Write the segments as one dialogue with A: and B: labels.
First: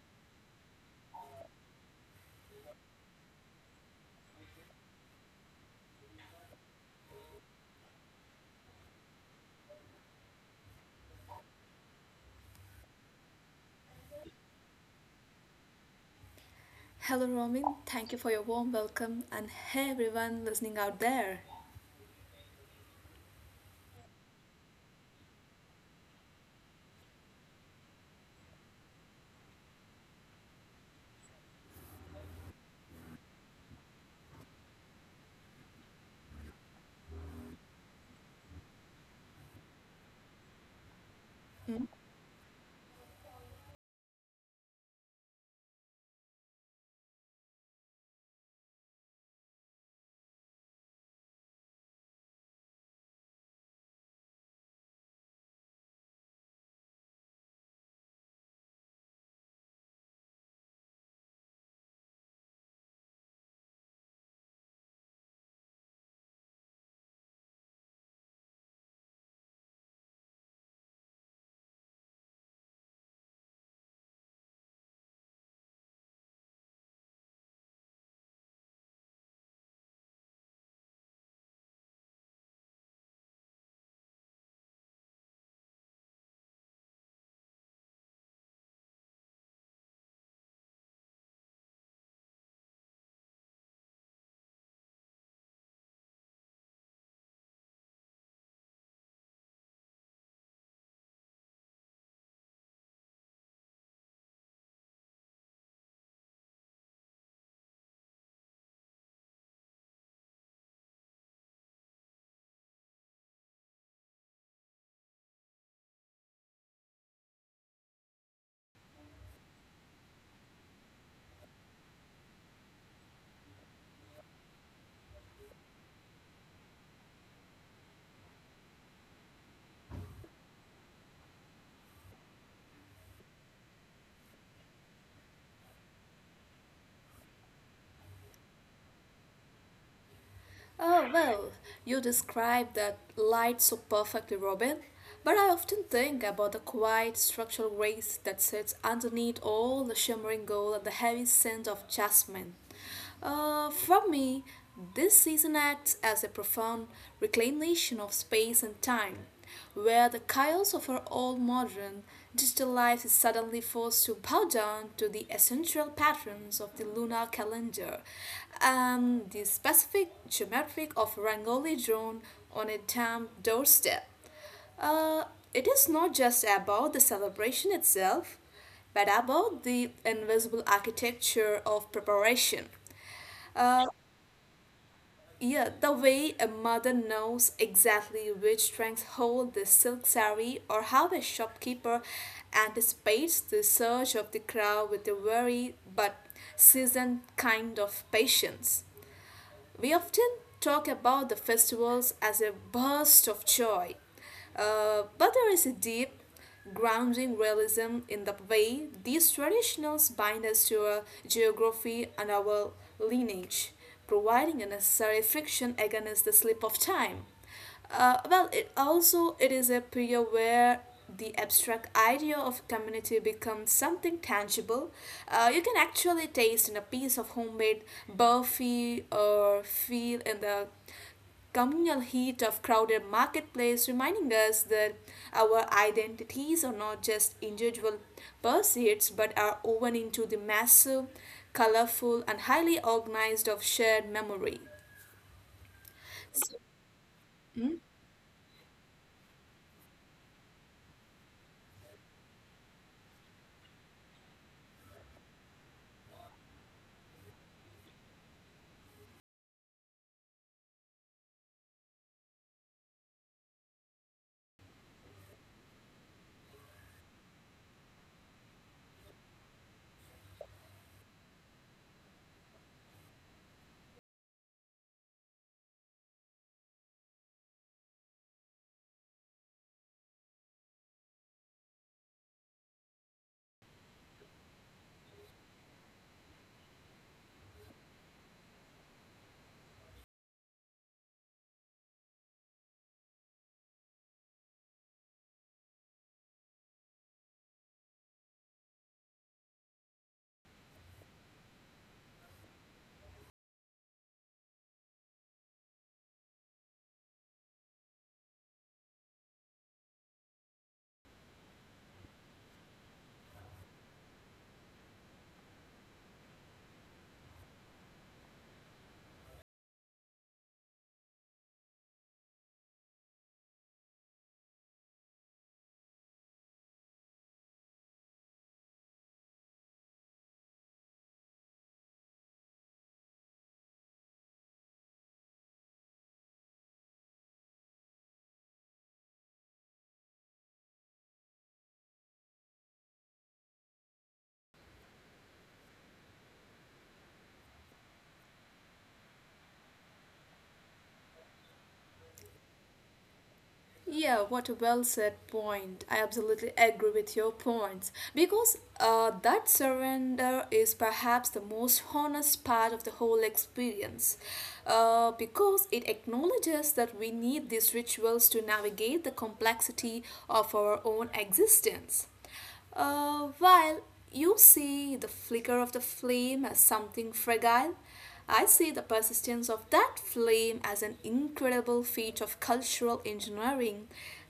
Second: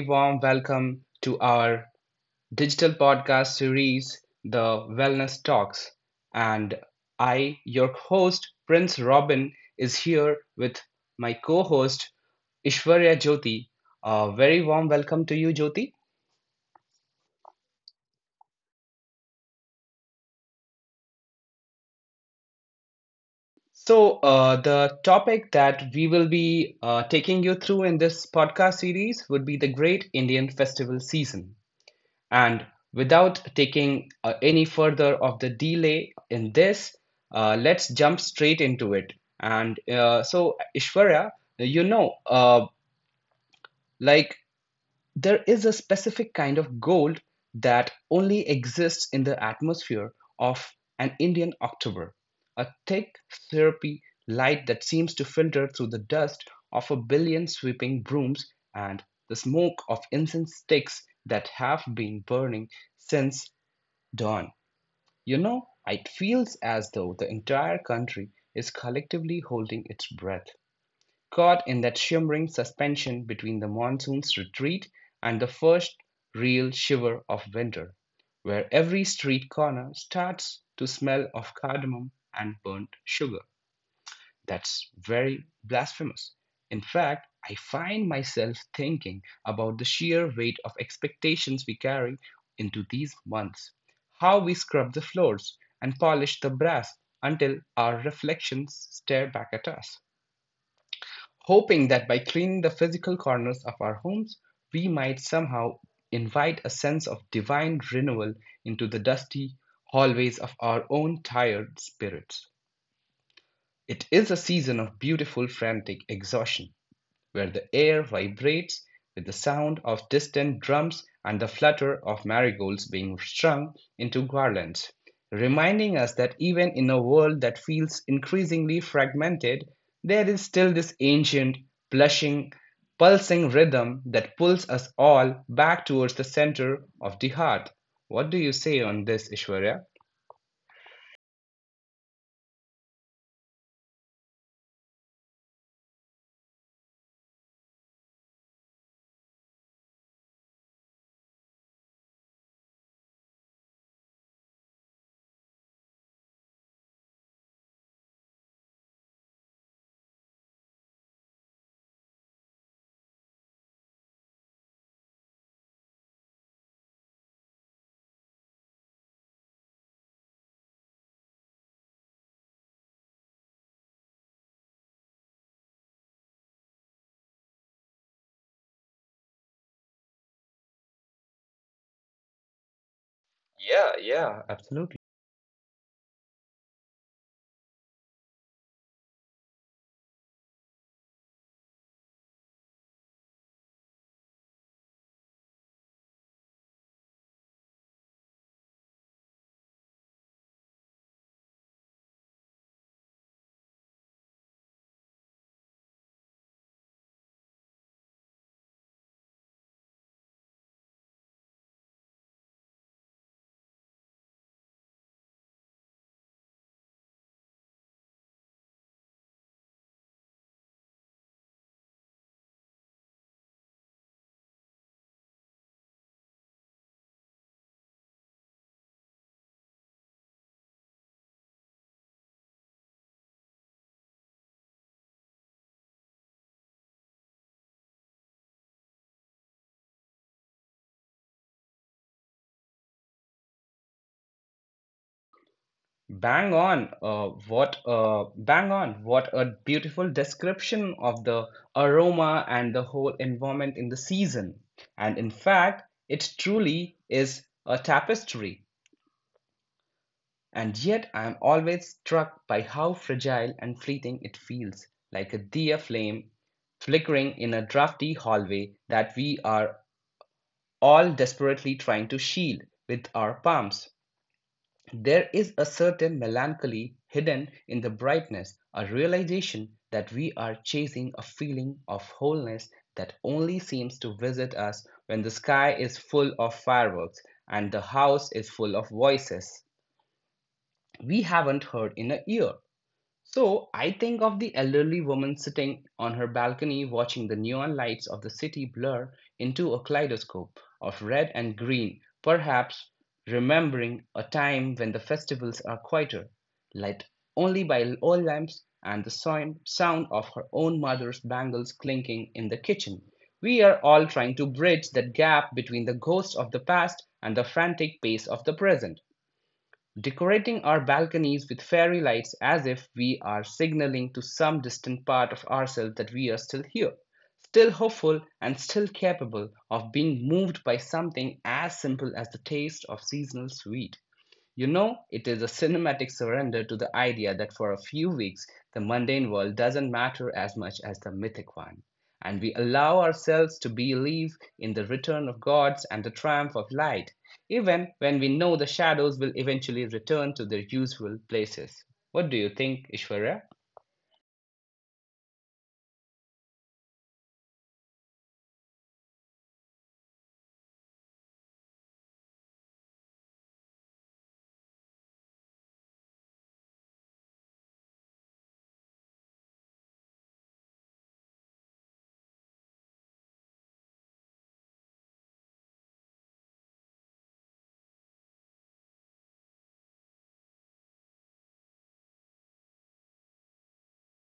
A: warm welcome to our digital podcast series, The Wellness Talks. And I, your host, Prince Robin, is here with my co host, Ishwarya Jyoti. A very warm welcome to you, Jyoti.
B: Hello, Romin. Thank you for your warm welcome, and hey, everyone listening out there.
A: So, the topic that we will be taking you through in this podcast series would be the Great Indian Festival Season. And without taking any further of the delay in this, let's jump straight into it. And so, Ishwarya,
B: Hmm?
A: you know, uh, like there is a specific kind of gold that only exists in the atmosphere of an Indian October, a thick, syrupy light that seems to filter through the dust of a billion sweeping brooms and the smoke of incense sticks that have been burning since Don. It feels as though the entire country is collectively holding its breath, caught in that shimmering suspension between the monsoon's retreat and the first real shiver of winter, where every street corner starts to smell of cardamom and burnt sugar. That's very blasphemous. In fact, I find myself thinking about the sheer weight of expectations we carry into these months, how we scrub the floors and polish the brass until our reflections stare back at us, hoping that by cleaning the physical corners of our homes, we might somehow invite a sense of divine renewal into the dusty hallways of our own tired spirits. It is a season of beautiful frantic exhaustion, where the air vibrates with the sound of distant drums and the flutter of marigolds being strung into garlands, reminding us that even in a world that feels increasingly fragmented, there is still this ancient, blushing, pulsing rhythm that pulls us all back towards the center of the heart. What do you say on this, Ishwarya?
B: Oh, well, you described that light so perfectly, Robin. But I often think about the quiet structural grace that sits underneath all the shimmering gold and the heavy scent of jasmine. For me, this season acts as a profound reclamation of space and time, where the chaos of our all modern, digital life is suddenly forced to bow down to the essential patterns of the lunar calendar and the specific geometric of Rangoli drawn on a damp doorstep. Uh, it is not just about the celebration itself, but about the invisible architecture of preparation. Uh,
A: Yeah, yeah, absolutely.
B: yeah, the way a mother knows exactly which strings hold the silk sari, or how a shopkeeper anticipates the surge of the crowd with a wary but seasoned kind of patience. We often talk about the festivals as a burst of joy, but there is a deep, grounding realism in the way these traditions bind us to our geography and our lineage, providing a necessary friction against the slip of time. It also it is a period where the abstract idea of community becomes something tangible. You can actually taste in a piece of homemade burfi or feel in the communal heat of crowded marketplace, reminding us that our identities are not just individual pursuits but are woven into the massive, colorful, and highly organized of shared memory.
A: Bang
B: So,
A: on, uh, what uh, bang on, what a beautiful description of the aroma and the whole environment in the season. And in fact, it truly is a tapestry. And yet I am always struck by how fragile and fleeting it feels, like a dear flame flickering in a drafty hallway that we are all desperately trying to shield with our palms. There is a certain melancholy hidden in the brightness, a realization that we are chasing a feeling of wholeness that only seems to visit us when the sky is full of fireworks and the house is full of voices we haven't heard in a year. So I think of the elderly woman sitting on her balcony watching the neon lights of the city blur into a kaleidoscope of red and green, perhaps remembering a time when the festivals are quieter, lit only by oil lamps and the sound of her own mother's bangles clinking in the kitchen. We are all trying to bridge that gap between the ghosts of the past and the frantic pace of the present decorating our balconies with fairy lights as if we are signaling to some distant part of ourselves that we are still here, still hopeful, and still capable of being moved by something as simple as the taste of seasonal sweet. You know, it is a cinematic surrender to the idea that for a few weeks the mundane world doesn't matter as much as the mythic one. And we allow ourselves to believe in the return of gods and the triumph of light, even when we know the shadows will eventually return to their usual places. What do you think, Ishwarya?
B: yeah, what a well said point. I absolutely agree with your points because that surrender is perhaps the most honest part of the whole experience because it acknowledges that we need these rituals to navigate the complexity of our own existence. While you see the flicker of the flame as something fragile, I see the persistence of that flame as an incredible feat of cultural engineering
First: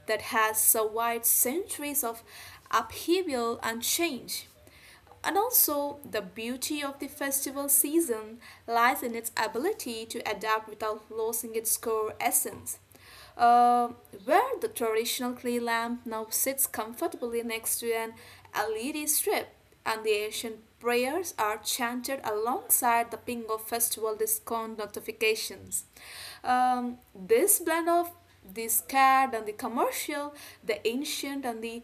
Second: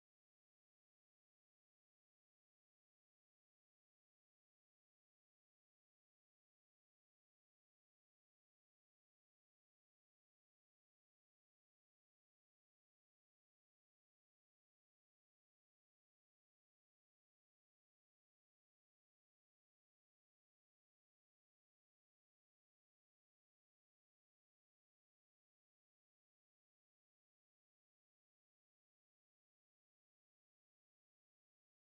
B: that has survived centuries of upheaval and change. And also, the beauty of the festival season lies in its ability to adapt without losing its core essence. Uh, where the traditional clay lamp now sits comfortably next to an LED strip, and the ancient prayers are chanted alongside the ping of festival discount notifications. This blend of the scared and the commercial, the ancient and the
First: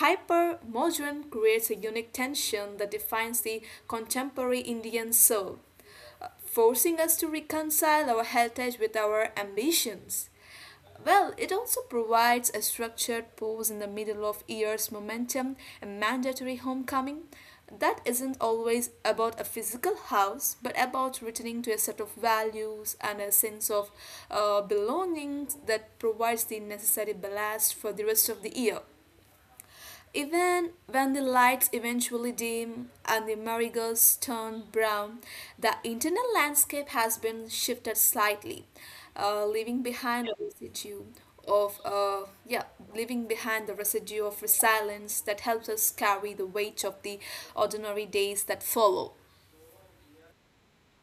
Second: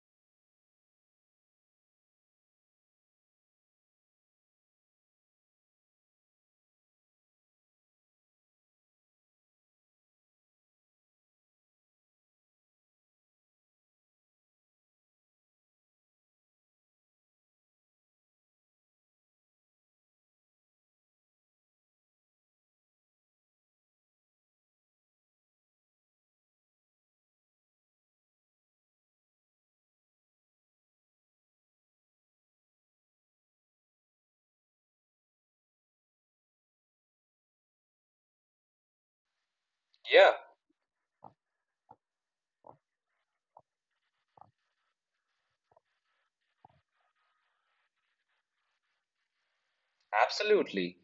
B: Hypermodern creates a unique tension that defines the contemporary Indian soul, forcing us to reconcile our heritage with our ambitions. Well, it also provides a structured pause in the middle of year's momentum and mandatory homecoming that isn't always about a physical house but about returning to a set of values and a sense of belonging that provides the necessary ballast for the rest of the year. Even when the lights eventually dim and the marigolds turn brown, the internal landscape has been shifted slightly, leaving
A: Yeah,
B: behind a residue of uh, yeah, leaving behind the residue of resilience that helps us carry the weight of the ordinary days that follow.
A: absolutely.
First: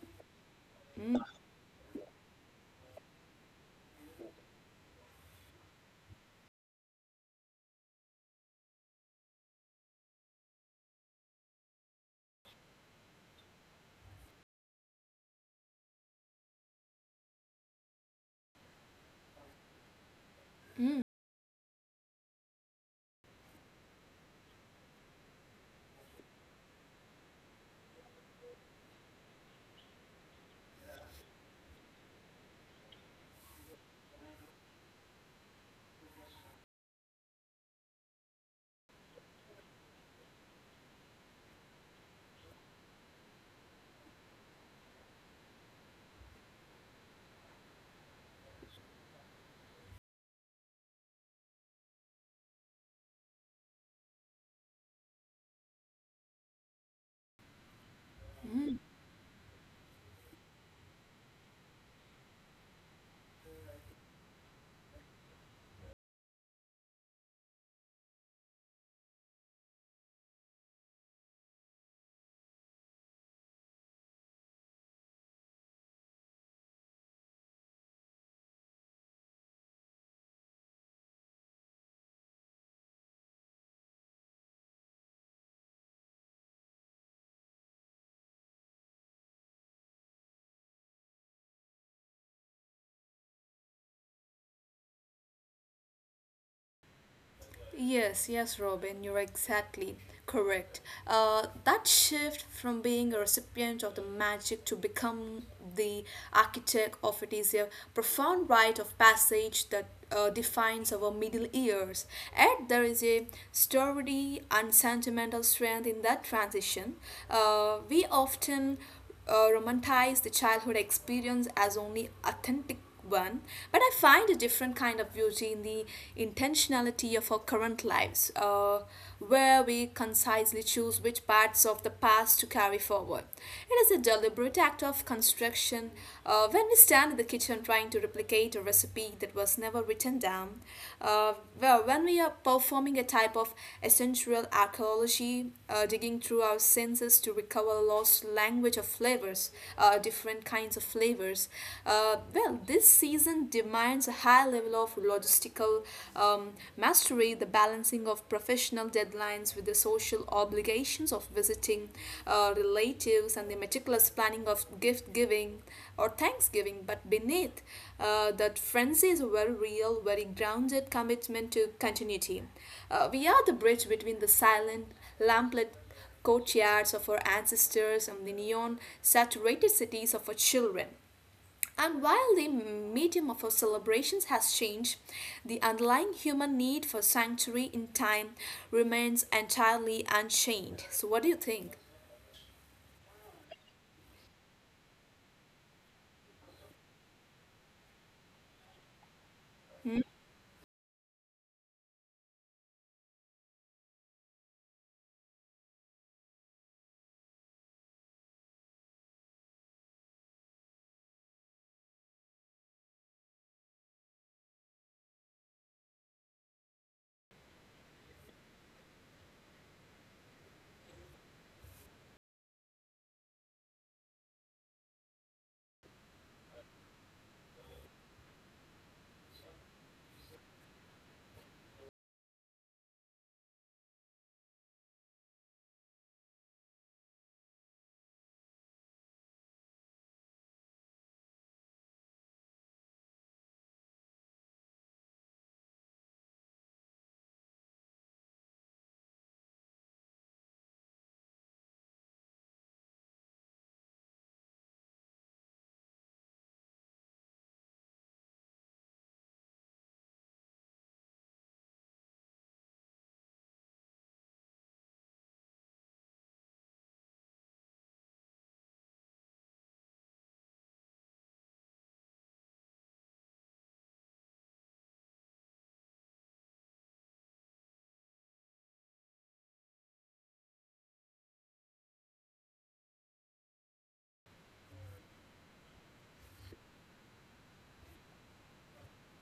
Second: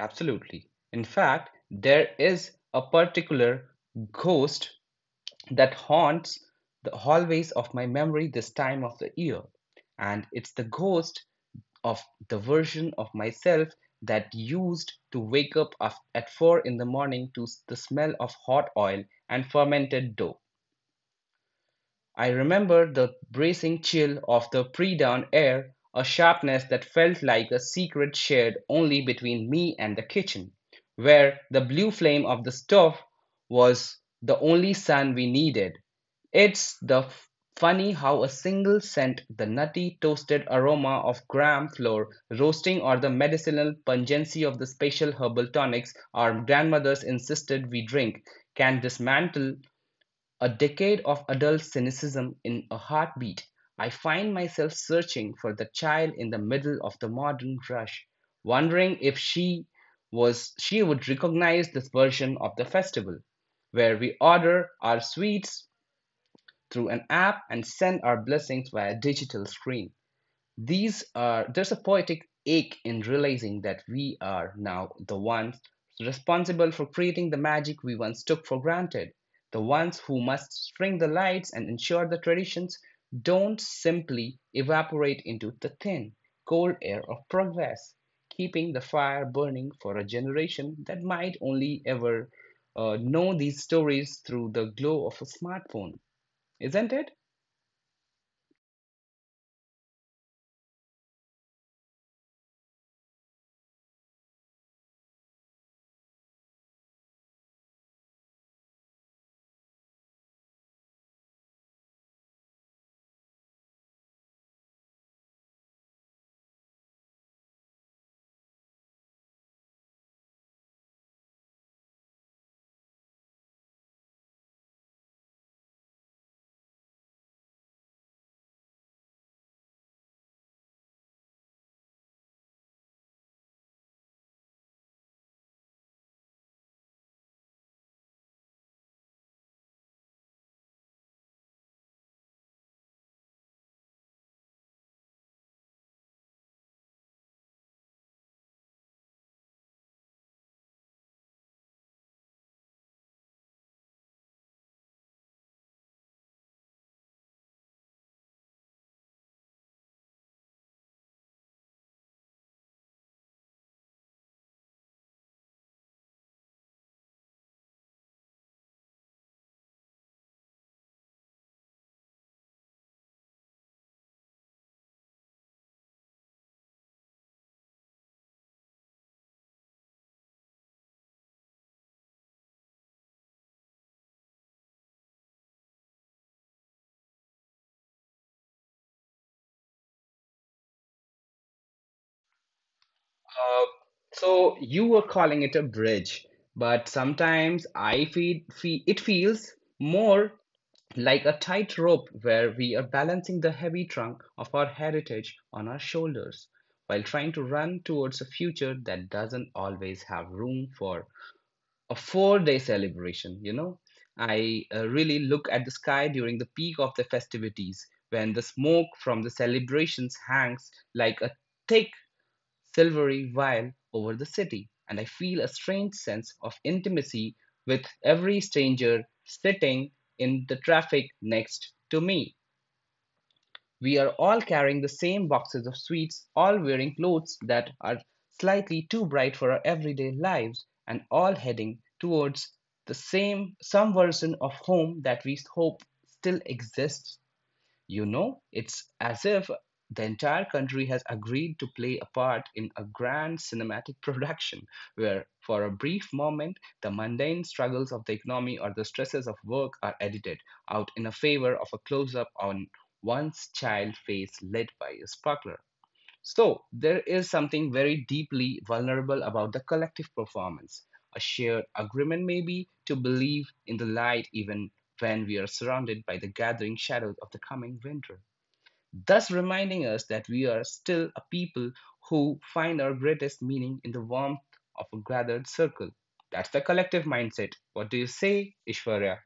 A: Absolutely. In fact, there is a particular ghost that haunts the hallways of my memory this time of the year. And it's the ghost of the version of myself that used to wake up at 4 in the morning to the smell of hot oil and fermented dough.
B: Hmm.
A: I remember the bracing chill of the pre dawn air, a sharpness that felt like a secret shared only between me and the kitchen, where the blue flame of the stove was the only sun we needed. It's the funny how a single scent, the nutty toasted aroma of gram flour roasting or the medicinal pungency of the special herbal tonics our grandmothers insisted we drink, can dismantle a decade of adult cynicism in a heartbeat. I find myself searching for the child in the middle of the modern rush, wondering if she would recognize this version of the festival, where we order our sweets through an app and send our blessings via digital screen. These are there's a poetic ache in realizing that we are now the ones responsible for creating the magic we once took for granted, the ones who must string the lights and ensure the traditions don't simply evaporate into the thin, cold air of progress, keeping the fire burning for a generation that might only ever know these stories through the glow of a smartphone, isn't it?
B: Yes, yes, Robin, you're exactly correct. That shift from being a recipient of the magic to become the architect of it is a profound rite of passage that defines our middle years. And there is a sturdy and sentimental strength in that transition. We often romanticize the childhood experience as only authentic one, but I find a different kind of beauty in the intentionality of our current lives, where we concisely choose which parts of the past to carry forward. It is a deliberate act of construction when we stand in the kitchen trying to replicate a recipe that was never written down. Uh, well, when we are performing a type of essential archaeology, digging through our senses to recover lost language of flavors, different kinds of flavors. Well, this season demands a high level of logistical mastery, the balancing of professional deadlines with the social obligations of visiting relatives, and the meticulous planning of gift giving or Thanksgiving. But beneath that frenzy is a very real, very grounded commitment to continuity. We are the bridge between the silent, lamplit courtyards of our ancestors and the neon saturated cities of our children. And while the medium of our celebrations has changed, the underlying human need for sanctuary in time remains entirely unchanged. So, what do you think?
A: Uh, so you were calling it a bridge, but sometimes I feel it feels more like a tightrope where we are balancing the heavy trunk of our heritage on our shoulders while trying to run towards a future that doesn't always have room for a 4-day celebration, you know? I really look at the sky during the peak of the festivities when the smoke from the celebrations hangs like a thick silvery veil over the city, and I feel a strange sense of intimacy with every stranger sitting in the traffic next to me. We are all carrying the same boxes of sweets, all wearing clothes that are slightly too bright for our everyday lives, and all heading towards the same some version of home that we hope still exists. It's as if the entire country has agreed to play a part in a grand cinematic production where, for a brief moment, the mundane struggles of the economy or the stresses of work are edited out in a favor of a close up on one's child face led by a sparkler. So, there is something very deeply vulnerable about the collective performance, a shared agreement, maybe, to believe in the light even when we are surrounded by the gathering shadows of the coming winter, thus reminding us that we are still a people who find our greatest meaning in the warmth of a gathered circle. That's the collective mindset. What do you say, Ishwarya?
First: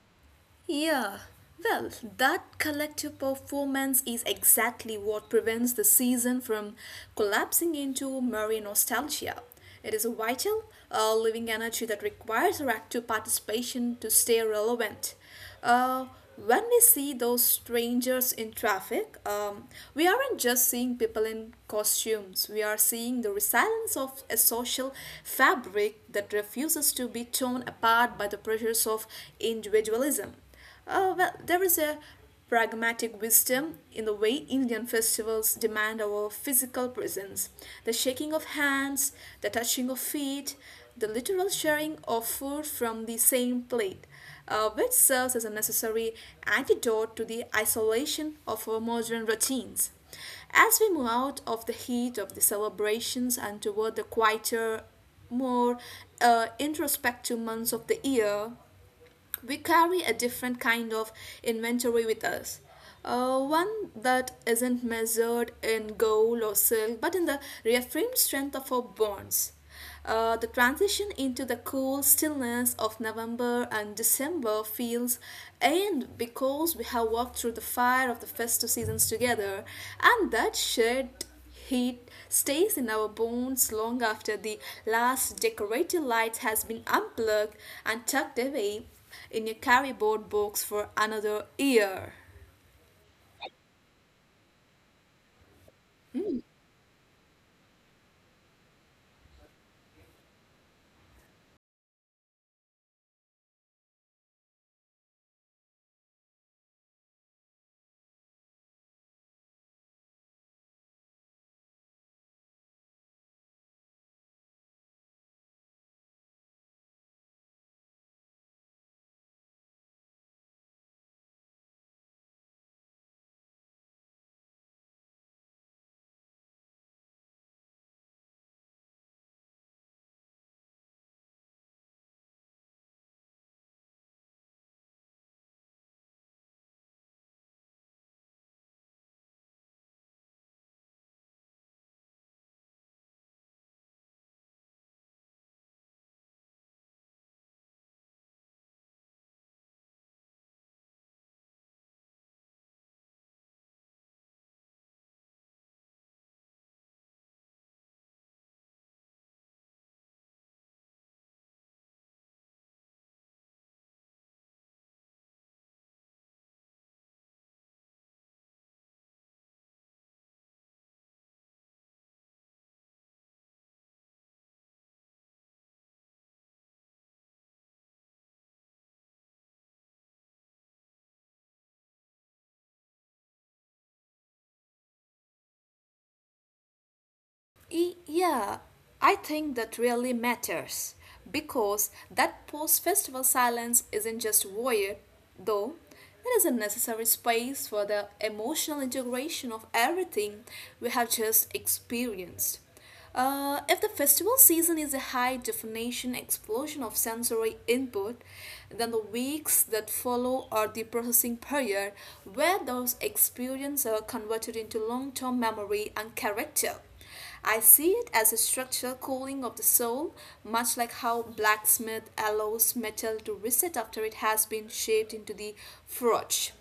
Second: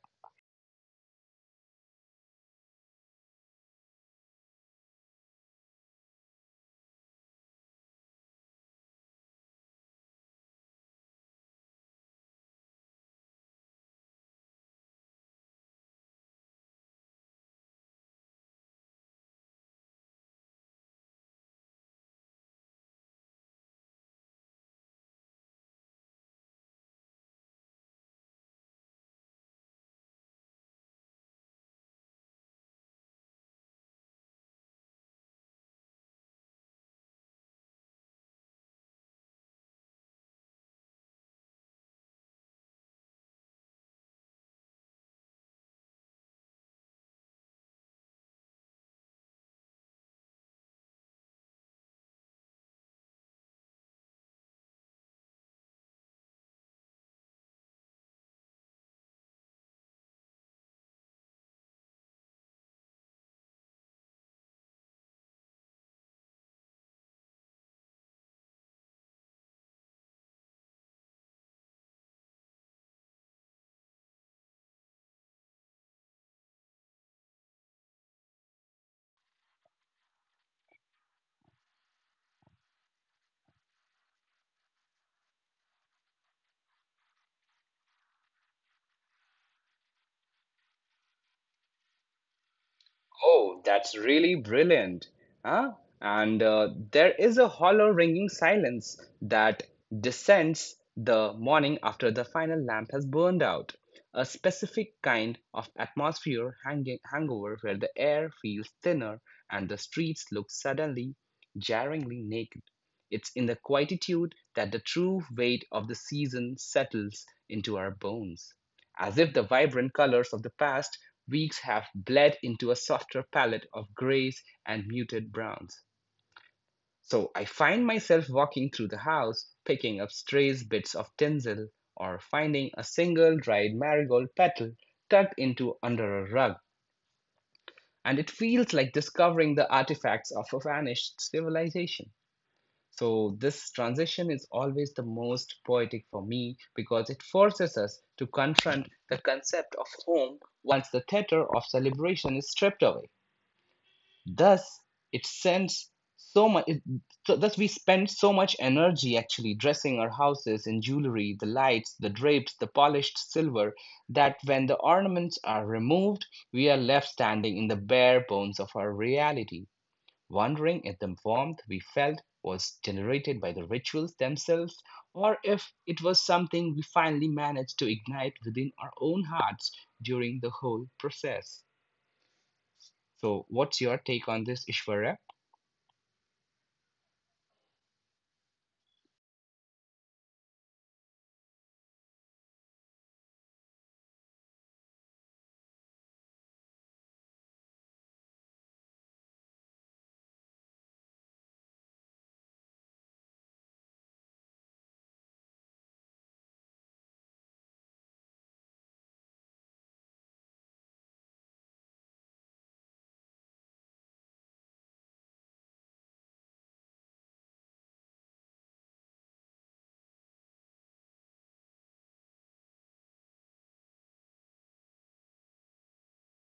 B: Yeah, well, that collective performance is exactly what prevents the season from collapsing into merry nostalgia. It is a vital, living energy that requires our active participation to stay relevant. Uh, when we see those strangers in traffic, we aren't just seeing people in costumes, we are seeing the resilience of a social fabric that refuses to be torn apart by the pressures of individualism. Well, there is a pragmatic wisdom in the way Indian festivals demand our physical presence. The shaking of hands, the touching of feet, the literal sharing of food from the same plate which serves as a necessary antidote to the isolation of our modern routines. As we move out of the heat of the celebrations and toward the quieter, more introspective months of the year, we carry a different kind of inventory with us. One that isn't measured in gold or silk, but in the reaffirmed strength of our bonds. The transition into the cool stillness of November and December feels, and because we have walked through the fire of the festive seasons together, and that shared Heat stays in our bones long after the last decorative light has been unplugged and tucked away in a carryboard box for another year.
A: Oh, that's really brilliant. Huh? And there is a hollow ringing silence that descends the morning after the final lamp has burned out. A specific kind of atmosphere hangover where the air feels thinner and the streets look suddenly, jarringly naked. It's in the quietude that the true weight of the season settles into our bones, as if the vibrant colors of the past weeks have bled into a softer palette of grays and muted browns. So I find myself walking through the house, picking up stray bits of tinsel or finding a single dried marigold petal tucked into under a rug. And it feels like discovering the artifacts of a vanished civilization. So, this transition is always the most poetic for me because it forces us to confront the concept of home once the theater of celebration is stripped away. Thus, it sends so much. So thus, we spend so much energy actually dressing our houses in jewelry, the lights, the drapes, the polished silver, that when the ornaments are removed, we are left standing in the bare bones of our reality, wondering if the warmth we felt was generated by the rituals themselves, or if it was something we finally managed to ignite within our own hearts during the whole process. So, what's your take on this, Ishwarya?
B: Yeah, I think that really matters because that post festival silence isn't just void, though, it is a necessary space for the emotional integration of everything we have just experienced. If the festival season is a high definition explosion of sensory input, then the weeks that follow are the processing period where those experiences are converted into long term memory and character. I see it as a structural cooling of the soul, much like how blacksmith allows metal to reset after it has been shaped into the forge.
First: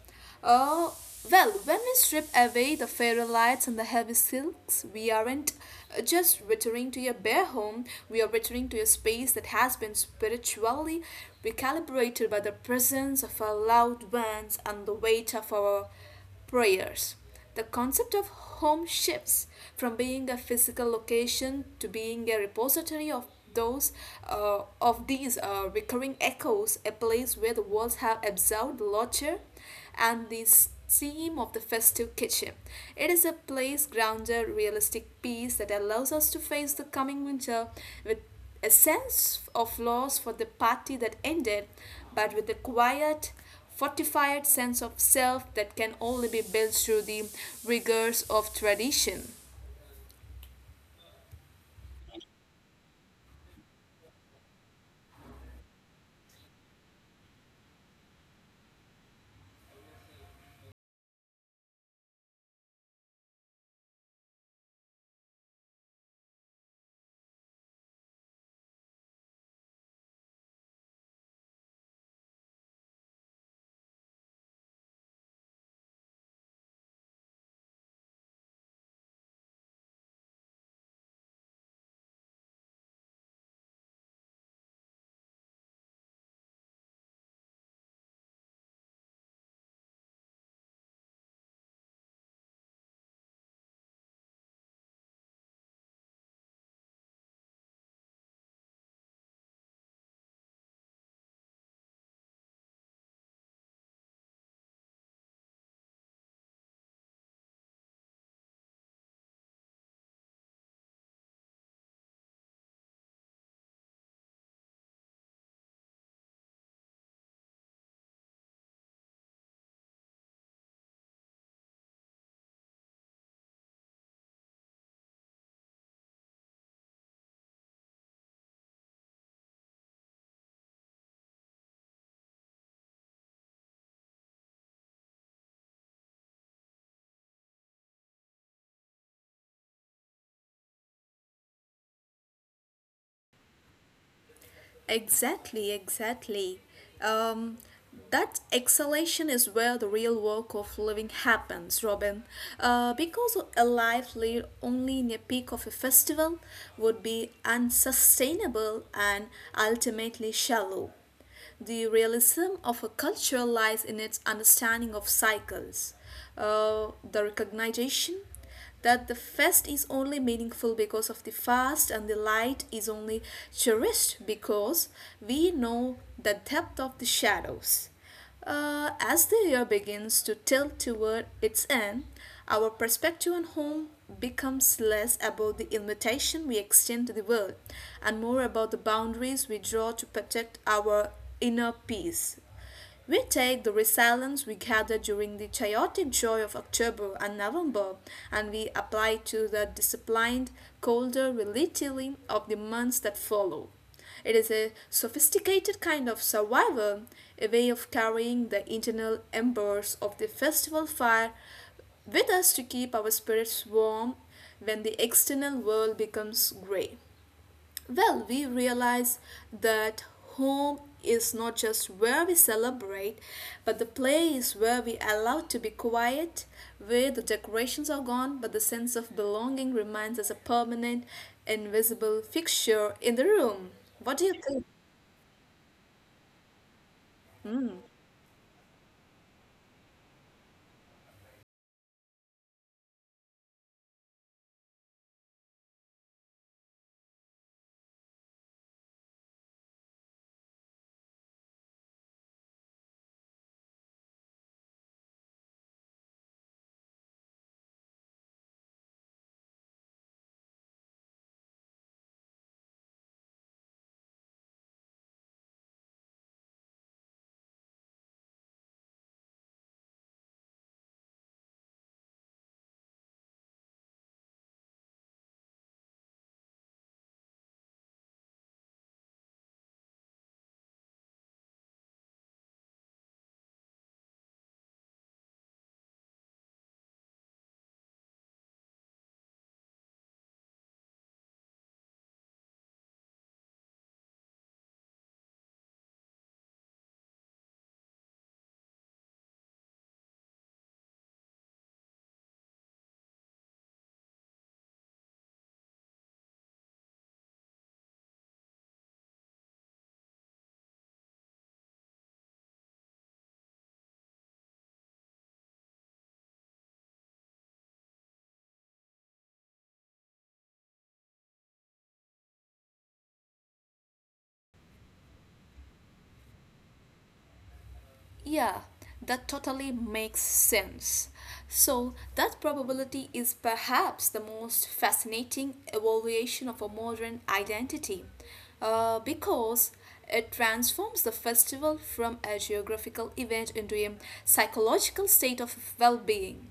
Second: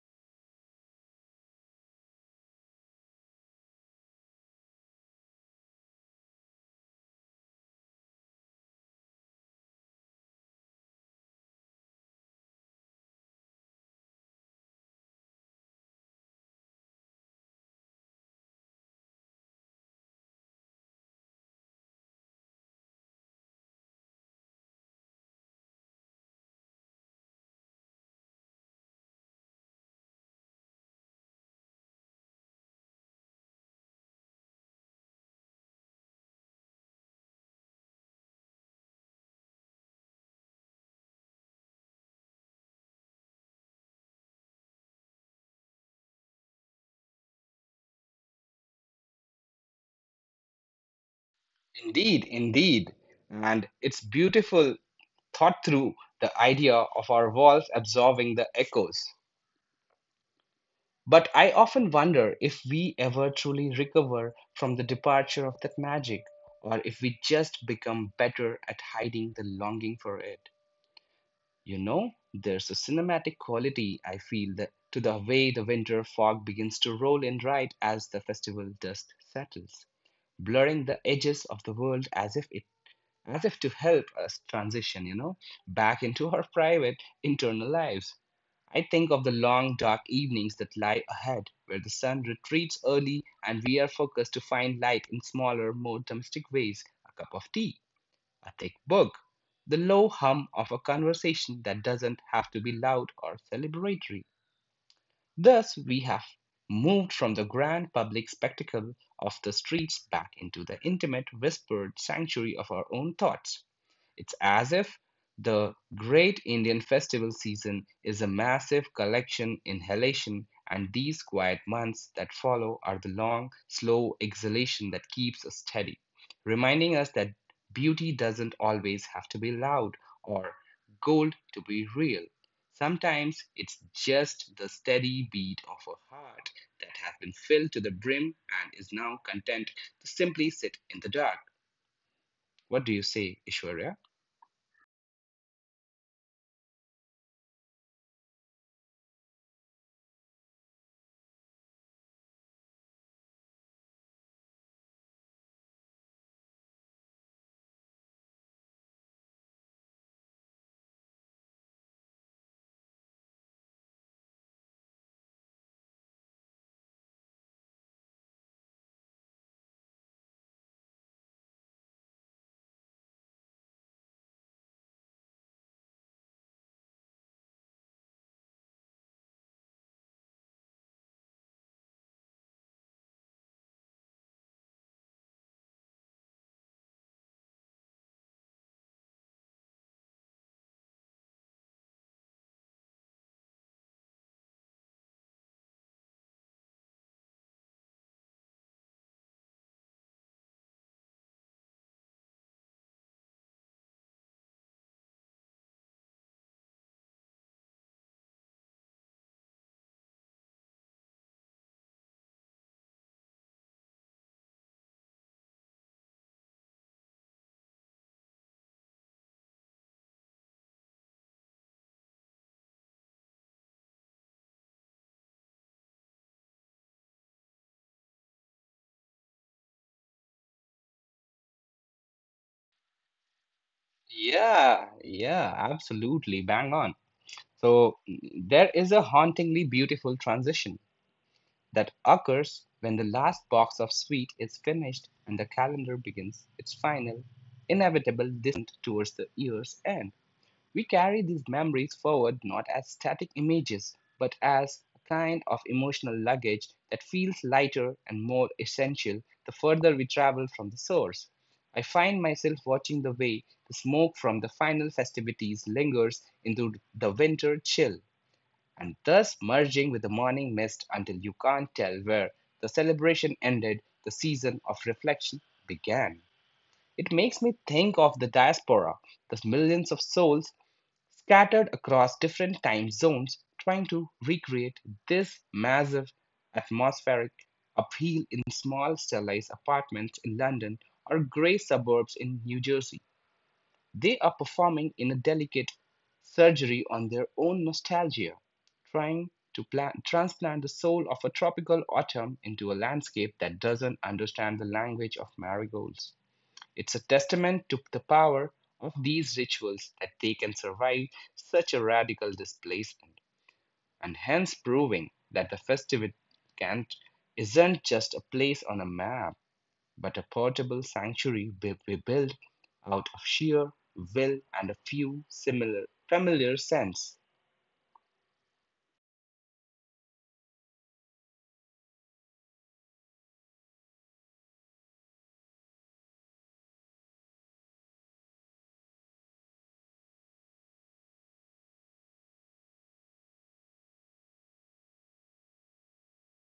B: Uh, well, when we strip away the fairy lights and the heavy silks, we aren't just returning to your bare home, we are returning to a space that has been spiritually recalibrated by the presence of our loved ones and the weight of our prayers. The concept of home shifts from being a physical location to being a repository of those of these recurring echoes, a place where the walls have absorbed laughter, and the theme of the festive kitchen. It is a place grounded, realistic peace that allows us to face the coming winter with a sense of loss for the party that ended, but with a quiet fortified sense of self that can only be built through the rigors of tradition.
A: Indeed, indeed. And it's beautiful thought through the idea of our walls absorbing the echoes. But I often wonder if we ever truly recover from the departure of that magic, or if we just become better at hiding the longing for it. You know, there's a cinematic quality, I feel, that, to the way the winter fog begins to roll in right as the festival dust settles, blurring the edges of the world as if to help us transition, you know, back into our private, internal lives. I think of the long, dark evenings that lie ahead, where the sun retreats early and we are focused to find light in smaller, more domestic ways a cup of tea, a thick book, the low hum of a conversation that doesn't have to be loud or celebratory. Thus, we have moved from the grand public spectacle of the streets back into the intimate, whispered sanctuary of our own thoughts. It's as if the great Indian festival season is a massive collection inhalation, and these quiet months that follow are the long, slow exhalation that keeps us steady, reminding us that beauty doesn't always have to be loud or gold to be real. Sometimes it's just the steady beat of a heart that has been filled to the brim and is now content to simply sit in the dark. What do you say, Ishwarya?
B: Exactly, exactly. Um, that exhalation is where the real work of living happens, Robin. Because a life lived only in a peak of a festival would be unsustainable and ultimately shallow. The realism of a culture lies in its understanding of cycles, the recognition that the fest is only meaningful because of the fast and the light is only cherished because we know the depth of the shadows. As the year begins to tilt toward its end, our perspective on home becomes less about the invitation we extend to the world and more about the boundaries we draw to protect our inner peace. We take the resilience we gather during the chaotic joy of October and November and we apply to the disciplined, colder relatively of the months that follow. It is a sophisticated kind of survival, a way of carrying the internal embers of the festival fire with us to keep our spirits warm when the external world becomes grey. Well, we realize that home is not just where we celebrate, but the place where we allow to be quiet, where the decorations are gone, but the sense of belonging remains as a permanent, invisible fixture in the room. What do you think?
A: Yeah, yeah, absolutely. Bang on. So there is a hauntingly beautiful transition that occurs when the last box of sweet is finished and the calendar begins its final, inevitable descent towards the year's end. We carry these memories forward not as static images, but as a kind of emotional luggage that feels lighter and more essential the further we travel from the source. I find myself watching the way the smoke from the final festivities lingers into the winter chill, and thus merging with the morning mist until you can't tell where the celebration ended, the season of reflection began. It makes me think of the diaspora, the millions of souls scattered across different time zones trying to recreate this massive atmospheric appeal in small stylized apartments in London or grey suburbs in New Jersey. They are performing in a delicate surgery on their own nostalgia, trying transplant the soul of a tropical autumn into a landscape that doesn't understand the language of marigolds. It's a testament to the power of these rituals that they can survive such a radical displacement, and hence proving that the festive Kant isn't just a place on a map, but a portable sanctuary we build out of sheer will and a few similar familiar sense.
B: Yeah, that totally makes sense. So, that probability is perhaps the most fascinating evaluation of a modern identity because it transforms the festival from a geographical event into a psychological state of well being.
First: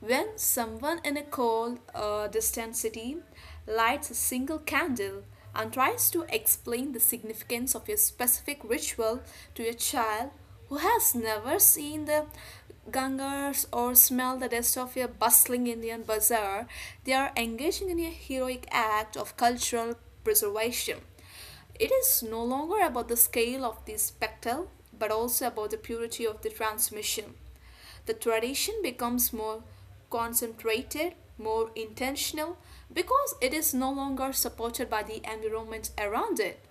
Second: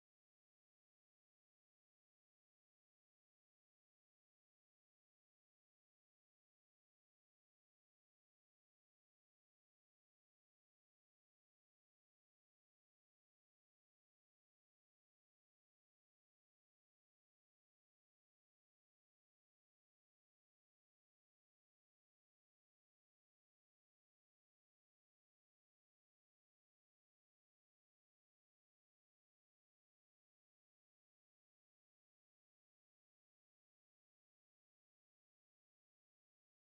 B: When someone in a cold, distant city lights a single candle and tries to explain the significance of a specific ritual to a child who has never seen the gangars or smelled the dust of a bustling Indian bazaar, they are engaging in a heroic act of cultural preservation. It is no longer about the scale of the spectacle, but also about the purity of the transmission the tradition becomes more concentrated, more intentional, because it is no longer supported by the environment around it.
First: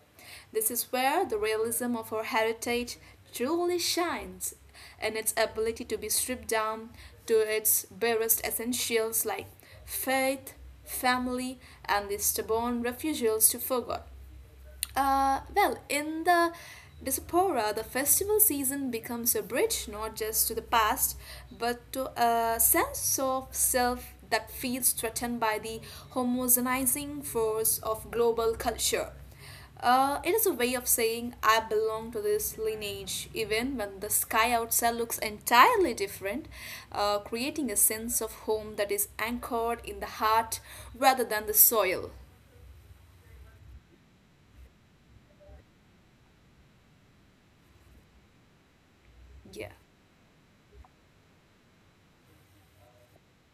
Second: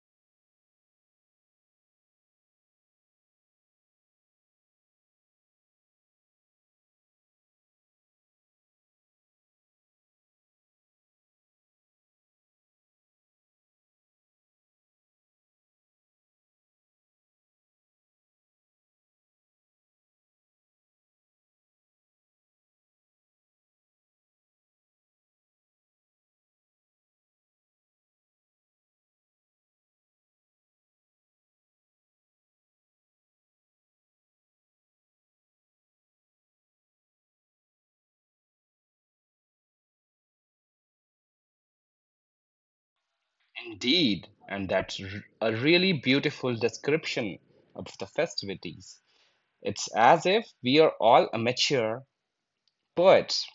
B: This is where the realism of our heritage truly shines in its ability to be stripped down to its barest essentials like faith, family, and the stubborn refusals to forget. In the diaspora, the festival season becomes a bridge not just to the past, but to a sense of self that feels threatened by the homogenizing force of global culture. It is a way of saying I belong to this lineage, even when the sky outside looks entirely different, creating a sense of home that is anchored in the heart rather than the soil.
A: Indeed, and a really beautiful description of the festivities.
B: Yeah.
A: It's as if we are all amateur Poets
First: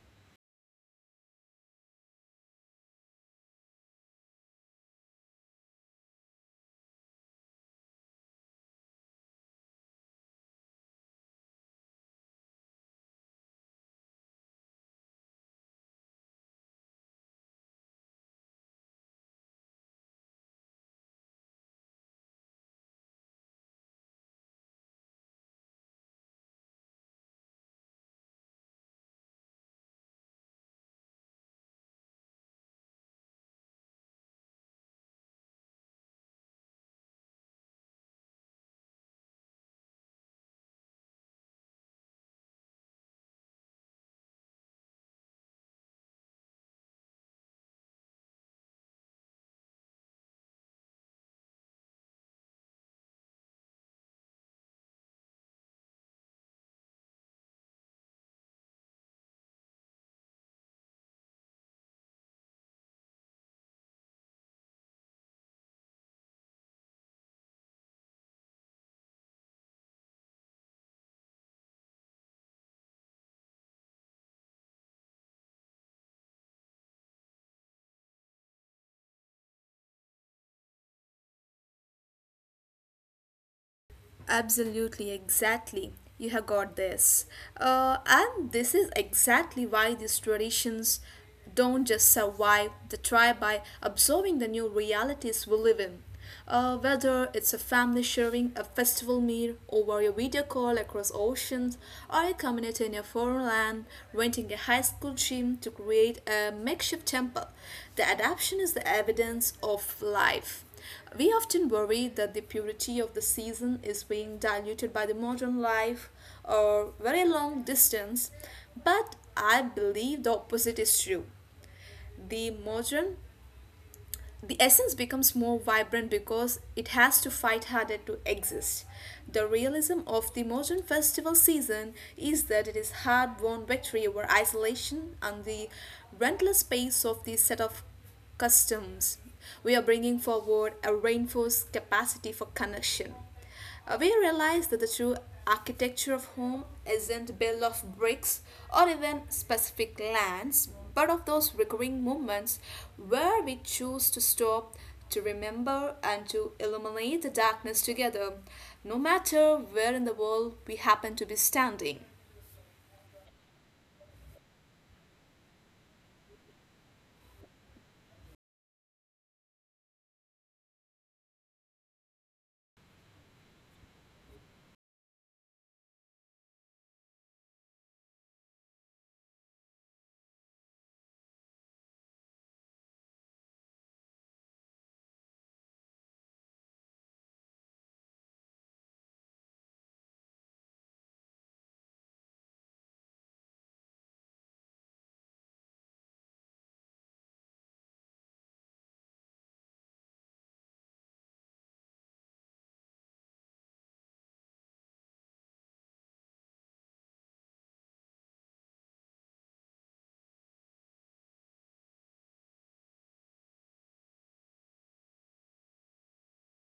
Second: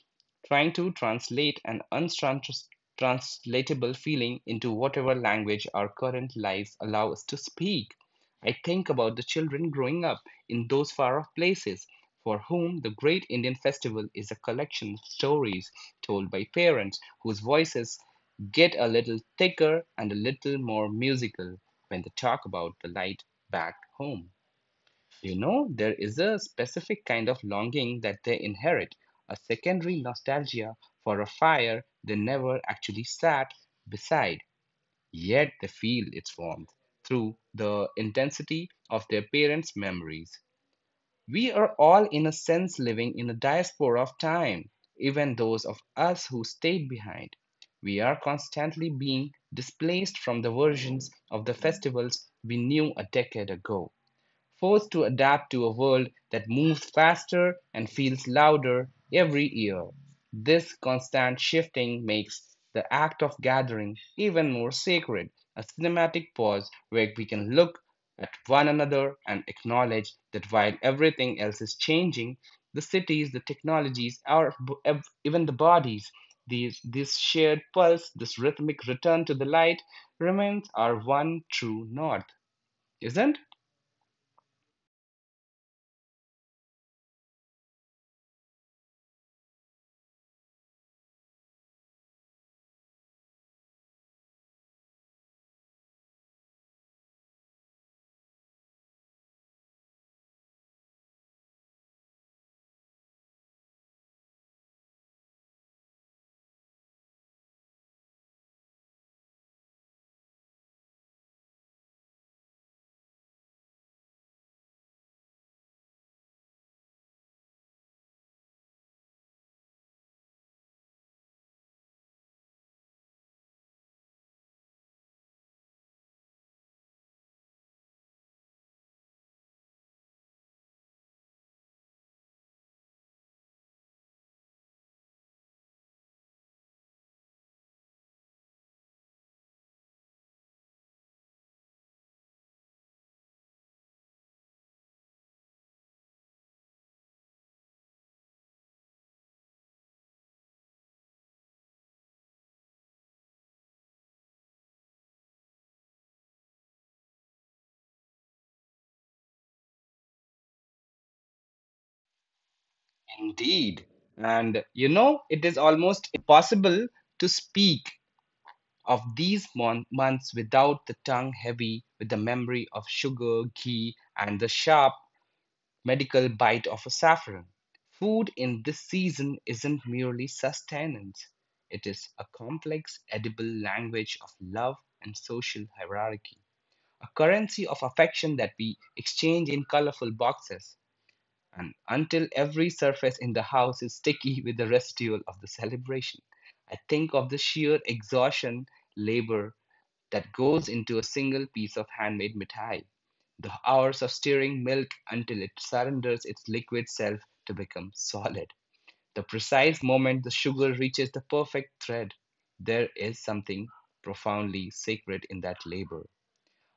A: trying to translate an untranslatable feeling into whatever language our current lives allow us to speak. I think about the children growing up in those far off places, for whom the Great Indian Festival is a collection of stories told by parents whose voices get a little thicker and a little more musical when they talk about the light back home. You know, there is a specific kind of longing that they inherit, a secondary nostalgia for a fire they never actually sat beside, yet they feel its warmth through the intensity of their parents' memories. We are all, in a sense, living in a diaspora of time, even those of us who stayed behind. We are constantly being displaced from the versions of the festivals we knew a decade ago, forced to adapt to a world that moves faster and feels louder every year. This constant shifting makes the act of gathering even more sacred, a cinematic pause where we can look at one another and acknowledge that while everything else is changing, the cities, the technologies, even the bodies, this shared pulse, this rhythmic return to the light remains our one true north, isn't?
B: Absolutely, exactly. You have got this. And this is exactly why these traditions don't just survive the tribe by absorbing the new realities we live in. Whether it's a family sharing a festival meal over a video call across oceans, or a community in a foreign land renting a high school gym to create a makeshift temple, the adaptation is the evidence of life. We often worry that the purity of the season is being diluted by the modern life or very long distance, but I believe the opposite is true. The modern the essence becomes more vibrant because it has to fight harder to exist. The realism of the modern festival season is that it is hard won victory over isolation and the relentless pace of the set of customs. We are bringing forward a reinforced capacity for connection. We realize that the true architecture of home isn't built of bricks or even specific lands, but of those recurring moments where we choose to stop, to remember, and to illuminate the darkness together, no matter where in the world we happen to be standing.
A: Indeed. And you know, it is almost impossible to speak of months without the tongue heavy with the memory of sugar, ghee, and the sharp medical bite of a saffron. Food in this season isn't merely sustenance, it is a complex, edible language of love and social hierarchy, a currency of affection that we exchange in colorful boxes and until every surface in the house is sticky with the residual of the celebration. I think of the sheer exhaustion, labor that goes into a single piece of handmade mithai, the hours of stirring milk until it surrenders its liquid self to become solid. The precise moment the sugar reaches the perfect thread, there is something profoundly sacred in that labor,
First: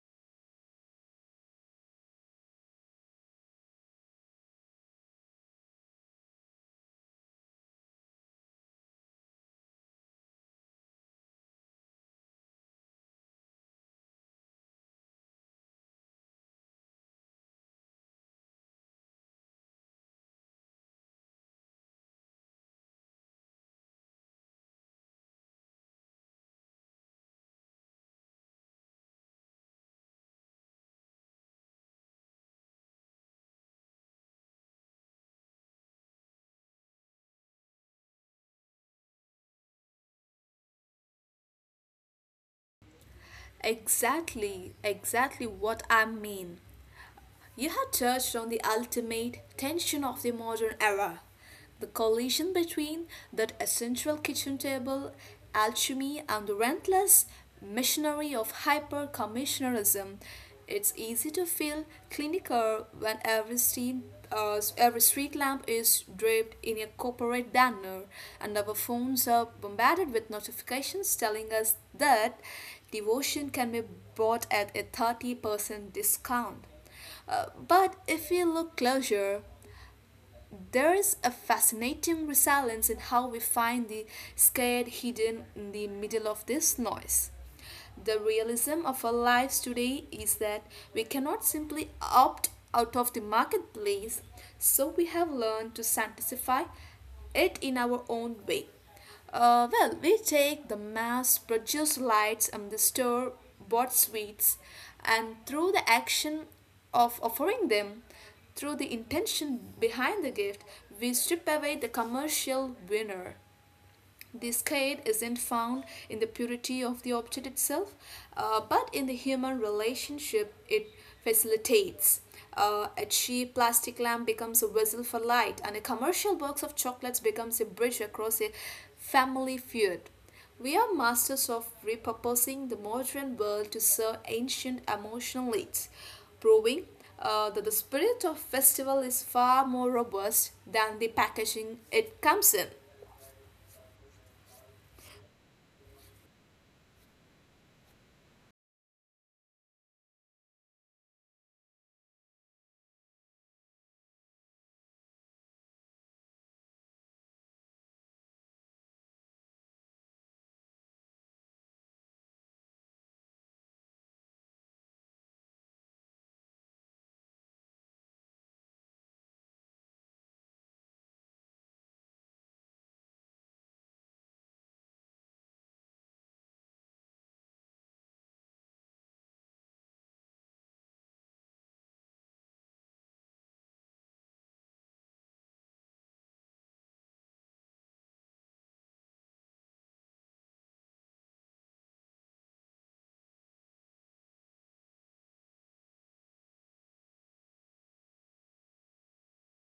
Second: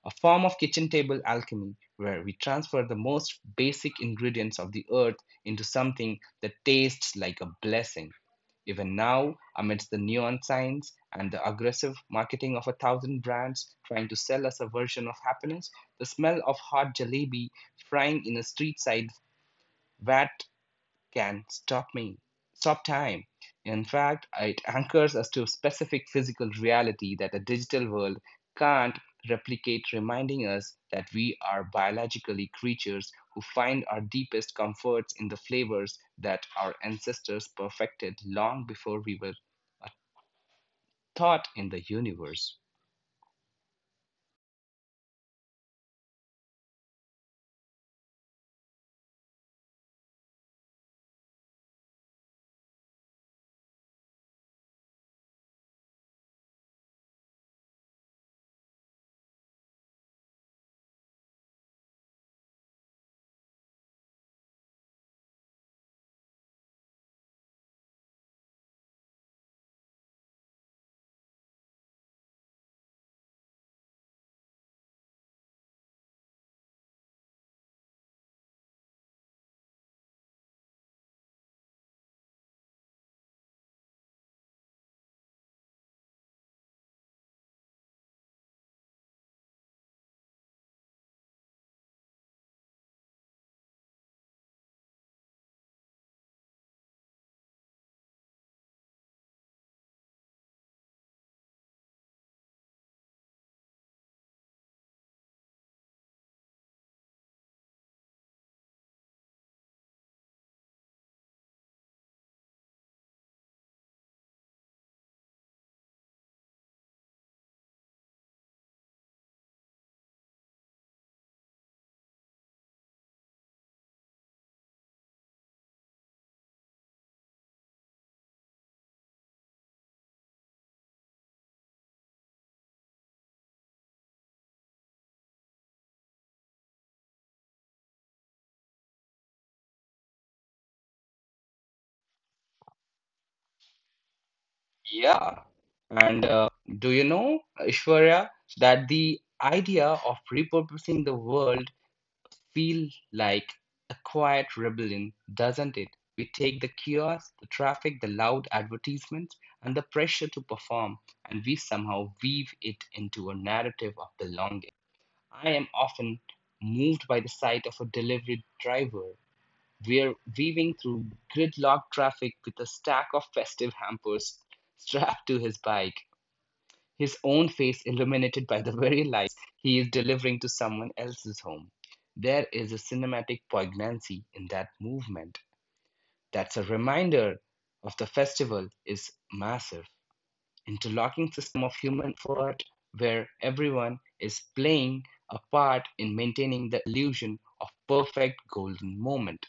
A: a form of kitchen table alchemy where we transfer the most basic ingredients of the earth into something that tastes like a blessing. Even now, amidst the neon signs and the aggressive marketing of a thousand brands trying to sell us a version of happiness, the smell of hot jalebi frying in a street side vat can stop me, stop time. In fact, it anchors us to specific physical reality that a digital world can't replicate, reminding us that we are biologically creatures who find our deepest comforts in the flavors that our ancestors perfected long before we were a thought in the universe.
B: Exactly, exactly what I mean. You have touched on the ultimate tension of the modern era the collision between that essential kitchen table alchemy and the relentless machinery of hyper commissionerism. It's easy to feel clinical when every every street lamp is draped in a corporate banner and our phones are bombarded with notifications telling us that devotion can be bought at a 30% discount. But if we look closer, there is a fascinating resilience in how we find the scared hidden in the middle of this noise. The realism of our lives today is that we cannot simply opt out of the marketplace, so we have learned to sanctify it in our own way. We take the mass produced lights and the store bought sweets, and through the action of offering them, through the intention behind the gift, we strip away the commercial winner this kind isn't found in the purity of the object itself, but in the human relationship it facilitates. A cheap plastic lamp becomes a vessel for light, and a commercial box of chocolates becomes a bridge across a family feud. We are masters of repurposing the modern world to serve ancient emotional needs, proving that the spirit of festival is far more robust than the packaging it comes in.
A: Yeah, and do you know, Ishwarya, that the idea of repurposing the world feel like a quiet rebellion, doesn't it? We take the chaos, the traffic, the loud advertisements, and the pressure to perform, and we somehow weave it into a narrative of belonging. I am often moved by the sight of a delivery driver. We're weaving through gridlock traffic with a stack of festive hampers strapped to his bike, his own face illuminated by the very light he is delivering to someone else's home. There is a cinematic poignancy in that movement, that's a reminder of the festival is massive interlocking system of human effort where everyone is playing a part in maintaining the illusion of perfect golden moment.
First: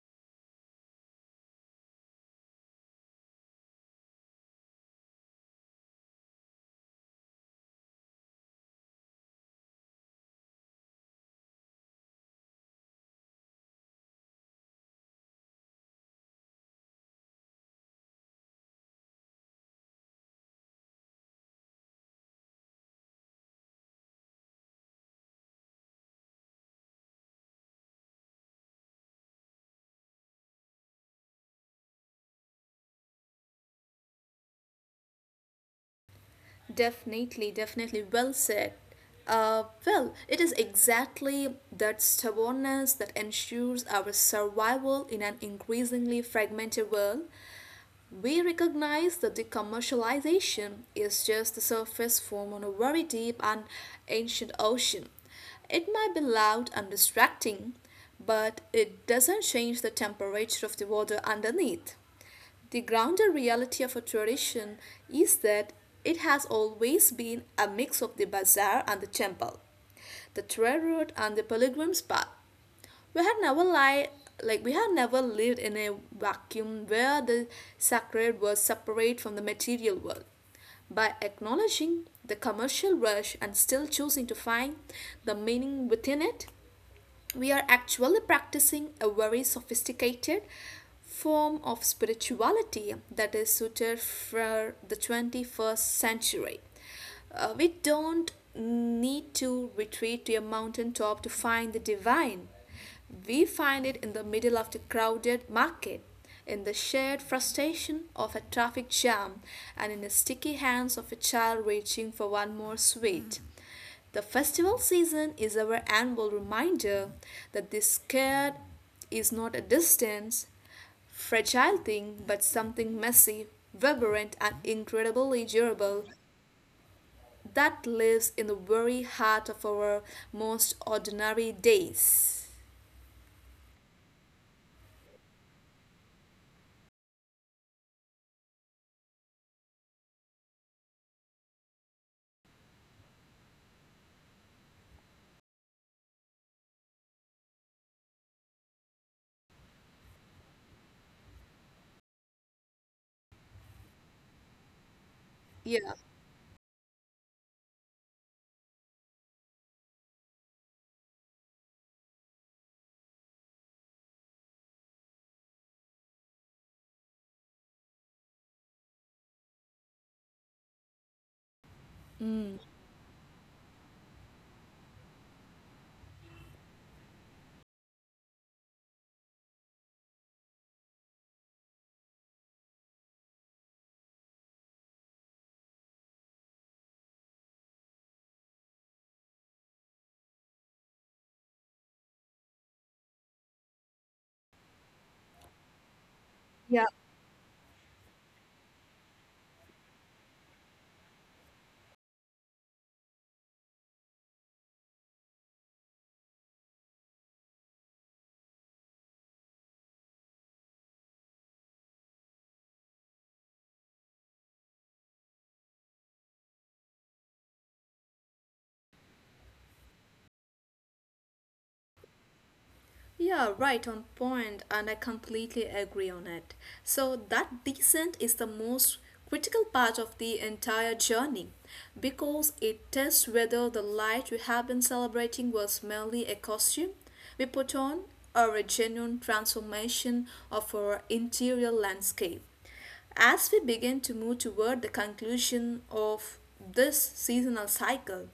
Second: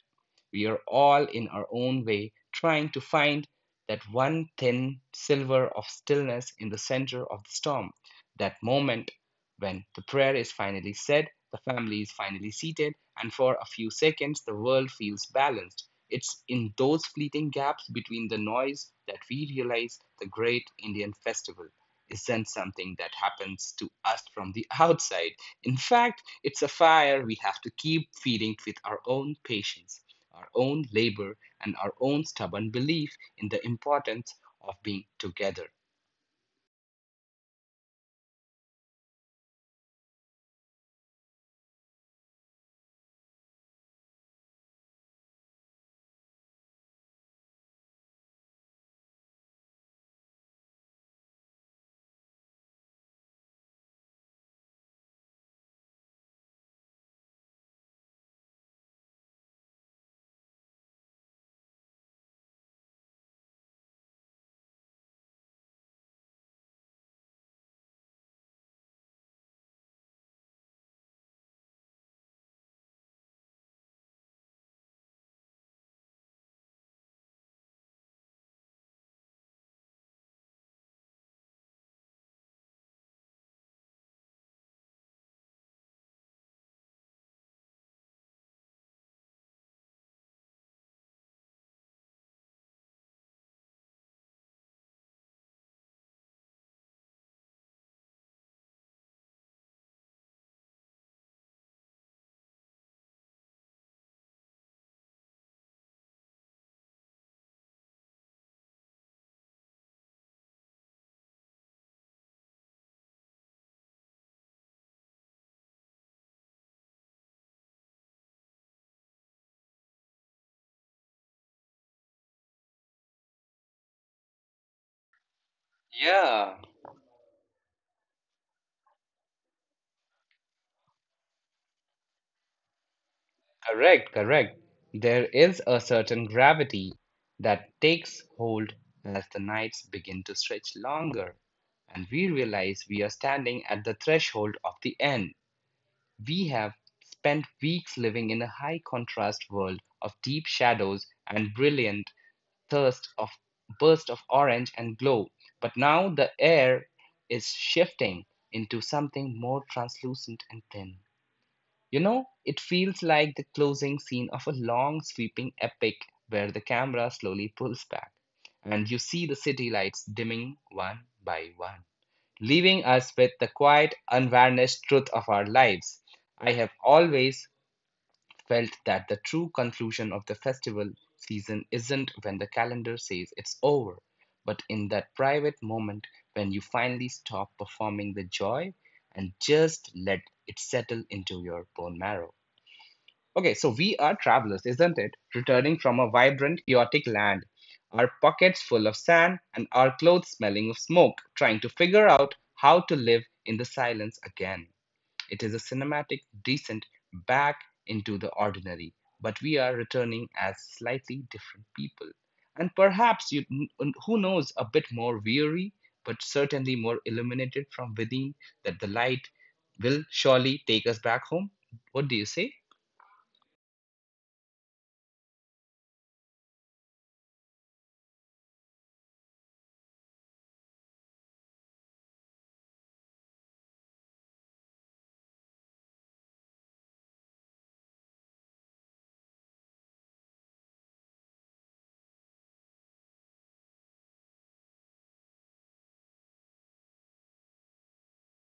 A: We are all in our own way trying to find that one thin silver of stillness in the center of the storm, that moment when the prayer is finally said, the family is finally seated, and for a few seconds the world feels balanced. It's in those fleeting gaps between the noise that we realize the great Indian festival isn't something that happens to us from the outside. In fact, it's a fire we have to keep feeding with our own patience, our own labor, and our own stubborn belief in the importance of being together.
B: Definitely, definitely. Well said. It is exactly that stubbornness that ensures our survival in an increasingly fragmented world. We recognize that the commercialization is just the surface form on a very deep and ancient ocean. It might be loud and distracting, but it doesn't change the temperature of the water underneath. The grounded reality of a tradition is that it has always been a mix of the bazaar and the temple, the trade route and the pilgrim's path. We had never li- like we had never lived in a vacuum where the sacred was separate from the material world. By acknowledging the commercial rush and still choosing to find the meaning within it, we are actually practicing a very sophisticated form of spirituality that is suited for the 21st century. We don't need to retreat to a mountaintop to find the divine. We find it in the middle of the crowded market, in the shared frustration of a traffic jam, and in the sticky hands of a child reaching for one more sweet. Mm. The festival season is our annual reminder that this care is not a distant, fragile thing, but something messy, vibrant, and incredibly durable
A: Yeah.
B: that lives in the very heart of our most ordinary days.
A: Correct, correct. There is a certain gravity that takes hold as the nights begin to stretch longer, and we realize we are standing at the threshold of the end. We have spent weeks living in a high contrast world of deep shadows and brilliant thirst of burst of orange and glow. But
B: Yeah.
A: now the air is shifting into something more translucent and thin. You know, it feels like the closing scene of a long sweeping epic where the camera slowly pulls back and you see the city lights dimming one by one,
B: Mm.
A: leaving us with the quiet, unvarnished truth of our lives. I have always felt that the true conclusion of the festival season isn't when the calendar says it's over, but in that private moment when you finally stop performing the joy and just let it settle into your bone marrow. Okay, so we are travelers, isn't it? Returning from a vibrant, chaotic land. Our pockets full of sand and our clothes smelling of smoke, trying to figure out how to live in the silence again. It is a cinematic descent back into the ordinary, but we are returning as slightly different people. And perhaps, you, who knows, a bit more weary, but certainly more illuminated from within, that the light will surely take us back home. What do you say?
B: Yeah, right on point, and I completely agree on it. So, that descent is the most critical part of the entire journey because it tests whether the light we have been celebrating was merely a costume we put on or a genuine transformation of our interior landscape. As we begin to move toward the conclusion of this seasonal cycle,